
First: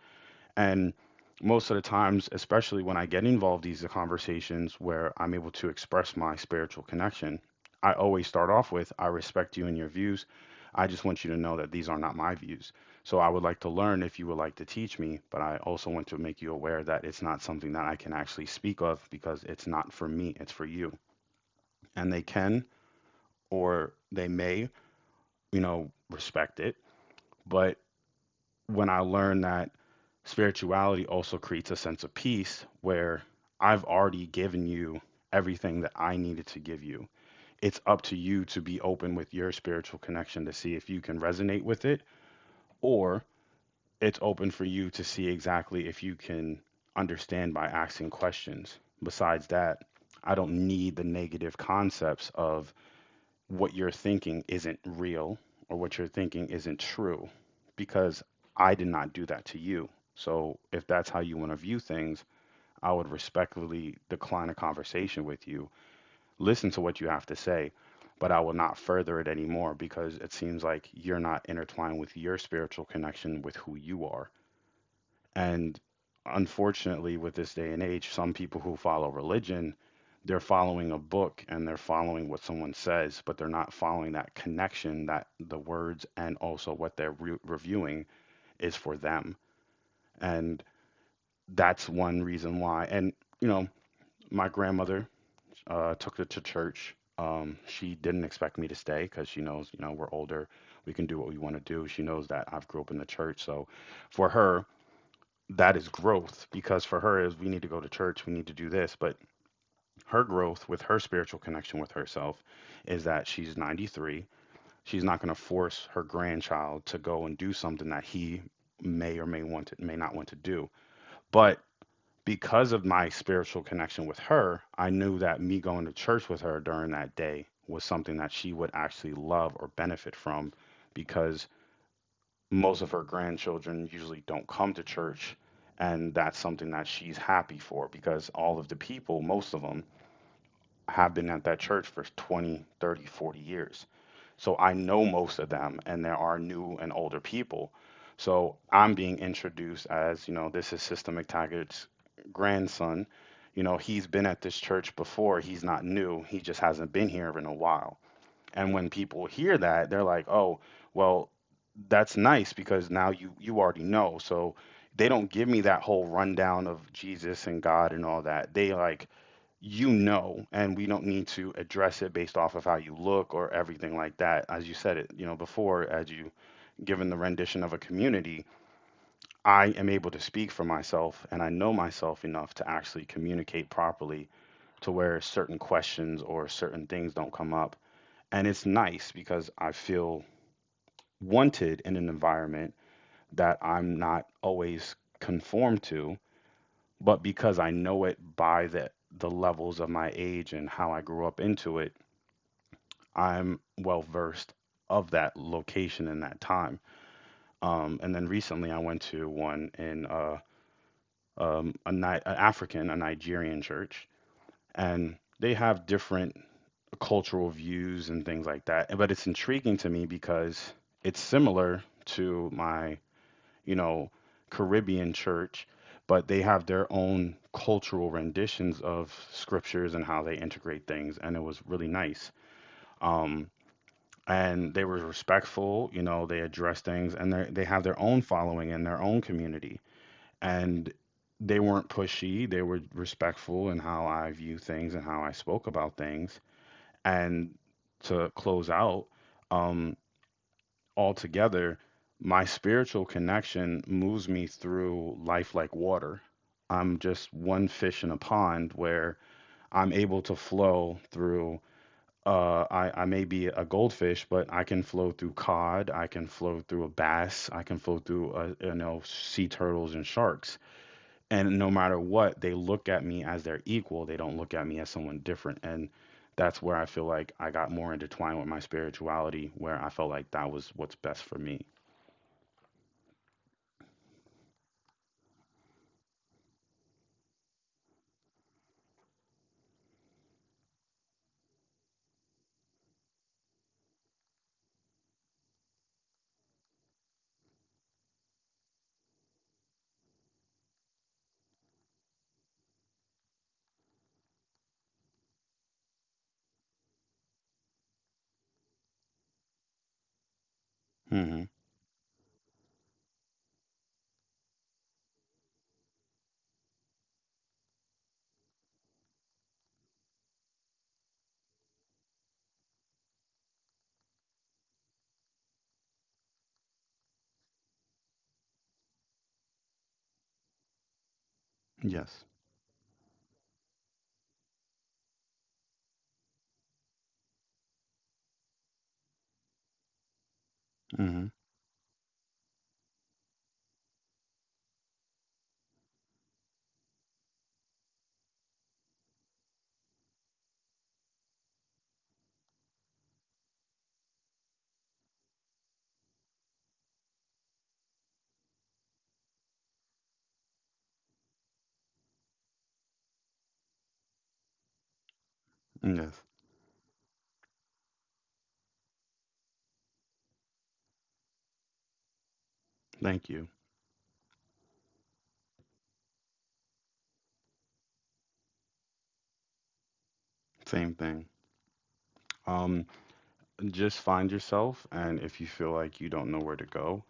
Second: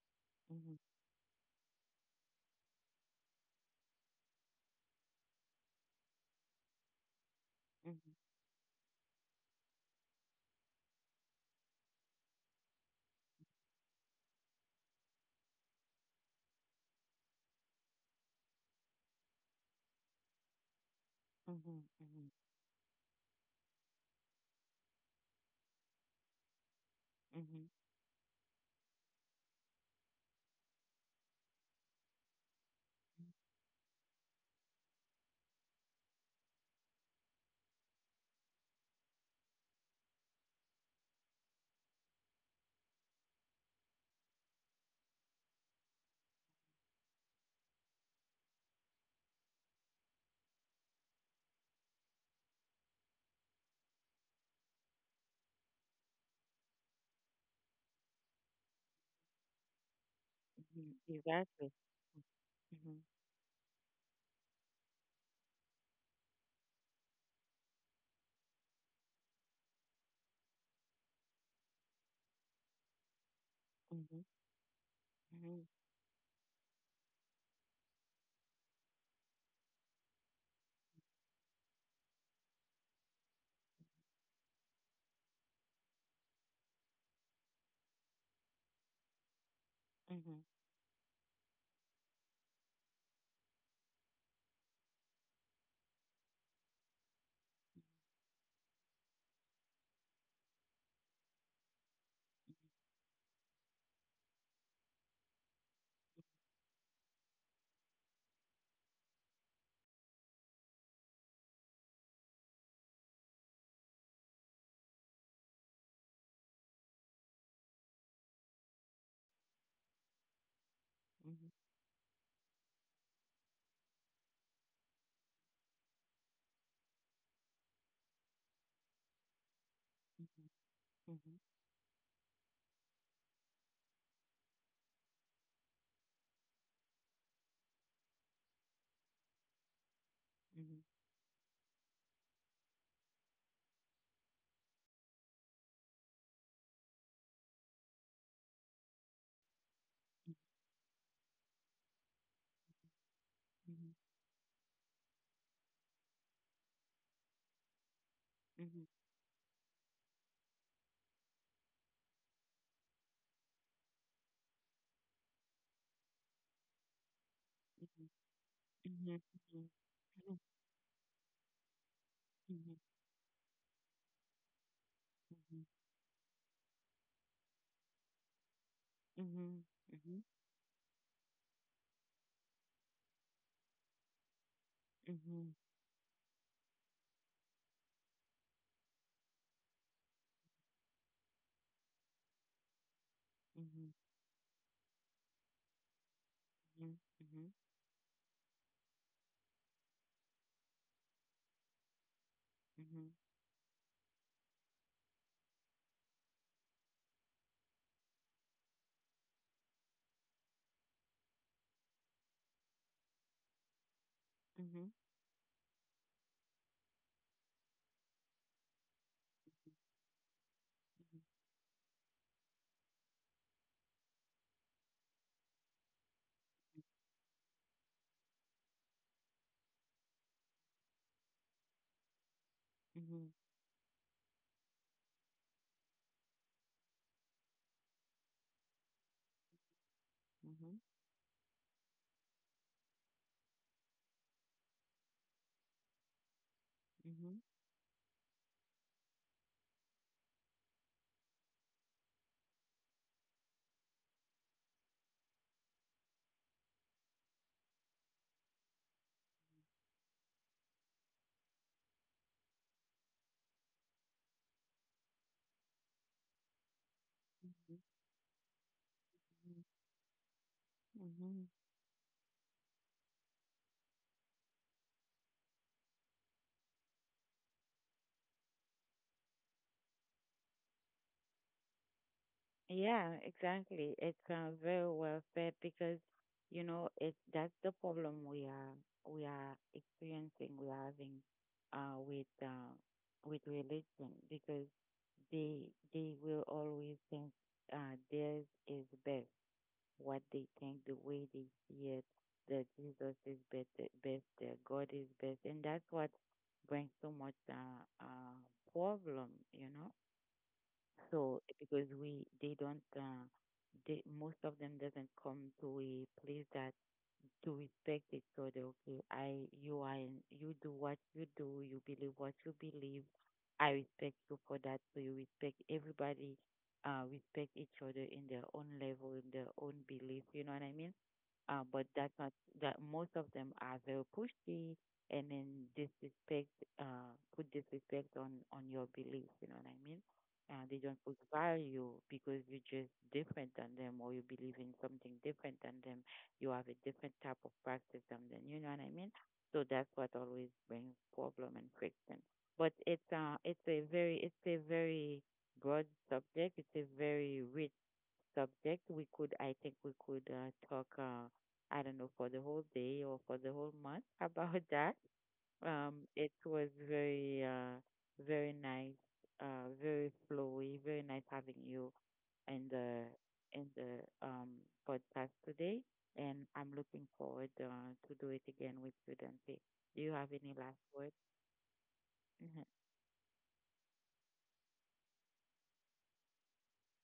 Mhm. Mhm. Mhm.
And most of the times, especially when I get involved in these conversations where I'm able to express my spiritual connection, I always start off with I respect you and your views. I just want you to know that these are not my views. So I would like to learn if you would like to teach me, but I also want to make you aware that it's not something that I can actually speak of because it's not for me, it's for you.
Mhm.
And they
Mhm.
can or they may, respect it.
Mhm.
But when I learned that spirituality also creates a sense of peace where I've already given you everything that I needed to give you. It's up to you to be open with your spiritual connection to see if you can resonate with it, or it's open for you to see exactly if you can understand by asking questions. Besides that, I don't need the negative concepts of what you're thinking isn't real or what you're thinking isn't true because I did not do that to you. So if that's how you want to
Exactly.
view things, I
Mhm.
would respectfully decline a conversation with you, listen to what you have to say, but I will not further it anymore because it seems like you're not intertwined with your spiritual connection with who you
Mhm.
are.
Mhm.
And unfortunately, with this day and age, some people who follow religion, they're following a book and they're following what someone says, but they're not following that connection that the words and also what they're reviewing is for them.
Mhm.
And that's one reason why. And, you know, my grandmother, took her to church. She didn't expect me to stay because she knows, we're older. We can do what we want to do. She knows that I've grew up in the church. So for her, that is growth because for her is we need to go to church, we need to do this, but her growth with her spiritual connection with herself is that she's 93. She's not going to force her grandchild to go and do something that he may not want to do,
Mhm.
but because of my spiritual connection with her, I knew that me going to church with her during that day was something that she would actually love or benefit from,
Mhm,
because most of her grandchildren usually don't come to church. And that's something that she's happy for because all of the people, most of them,
mhm,
have been at that church for 20 30 40 years. So I know most of them and there are new and older people. So I'm being introduced as, this is Sister McTaggart's grandson.
mhm,
He's been at this church before, he's not new, he just hasn't been here in a while.
mhm,
And
mhm,
when people hear that, they're like, "Oh, well, that's nice because now you already know." So they don't give me that whole rundown of Jesus and
mhm, mhm,
God and all that. They
mhm, mhm,
like,
mhm,
"You know, and we don't need to address it based
mhm,
off
mhm,
of how you look or everything like that." As you said it,
mhm,
before, as you given the rendition of a community,
mhm, mhm,
I
mhm,
am
mhm,
able to speak for myself and I know myself enough to actually communicate properly to where
mhm,
certain questions or certain things don't come up. And it's nice because I feel wanted in an environment that
mhm,
I'm not always conformed to, but because I know it by the levels of my age and how I grew up into it, I'm well versed of that location and that time. And then recently I went to one in a Ni- an African, a Nigerian church, and they have different cultural views and things like that. But it's intriguing to me because it's similar to my, you know, Caribbean church, but they have their own cultural renditions of scriptures and how they integrate things. And it was really nice.
mhm, mhm,
Um, and they were respectful, they addressed things and they have their own following and their own community.
mhm,
And they weren't pushy, they were respectful in how I view things and how I spoke about things, and to close out, um, altogether, my spiritual connection moves me through life like water. I'm just one fish in a pond where I'm able to flow through. I may be a goldfish, but I can flow through cod. I can flow through a bass. I can flow through, sea turtles and sharks,
mhm.
and no matter what, they look at me as their equal. They don't look at me as someone different. And that's where I feel like I got more intertwined with my spirituality where I felt like that was what's best for me.
Yeah, exactly. It's very well said, because you know it, that's the problem we are, we are experiencing, we are having uh with uh with religion, because they will always think theirs is best. What they think, the way they see it, that Jesus is better, best, that God is best, and that's what brings so much problem, you know.
Hmm.
So because we they don't, they, most of them doesn't come to a place that, to respect each other. Okay, you are, you do what you do, you believe what you believe. I respect you for that. So you respect everybody, respect each other in their own level, in their own belief. You know what I mean? But that's
Yes.
not, that most of them are very pushy, and then disrespect, put disrespect on your beliefs, you know what I mean? They don't put
Hmm.
value because you're just different than them, or you believe in something different than them, you have a different type of practice than them, you know what I mean? So that's what always brings problem and friction. But it's a very broad subject, it's a very rich subject. We could, I think we could talk, I don't know, for the whole day or for the whole month about that.
Yes.
It was very, very nice, very flowy, very nice having you in the,
Thank you.
in the podcast today, and I'm looking forward to do it again with you, Dante. Do you have any last
Same
words?
thing.
Mhm.
um, just find yourself, and if you feel like you don't know where to go,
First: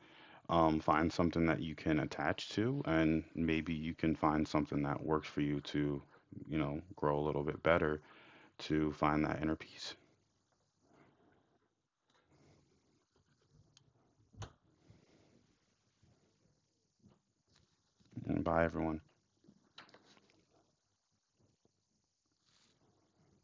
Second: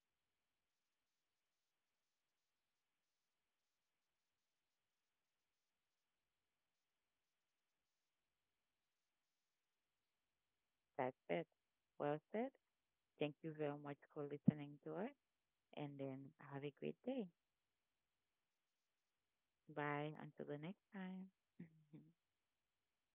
find something that you can attach to and maybe you can find something that works for you to, grow a little bit better, to find that inner peace.
That's it. Well said. Thank you very much for listening to us, and then have a great day.
And bye everyone.
Bye. Until the next time.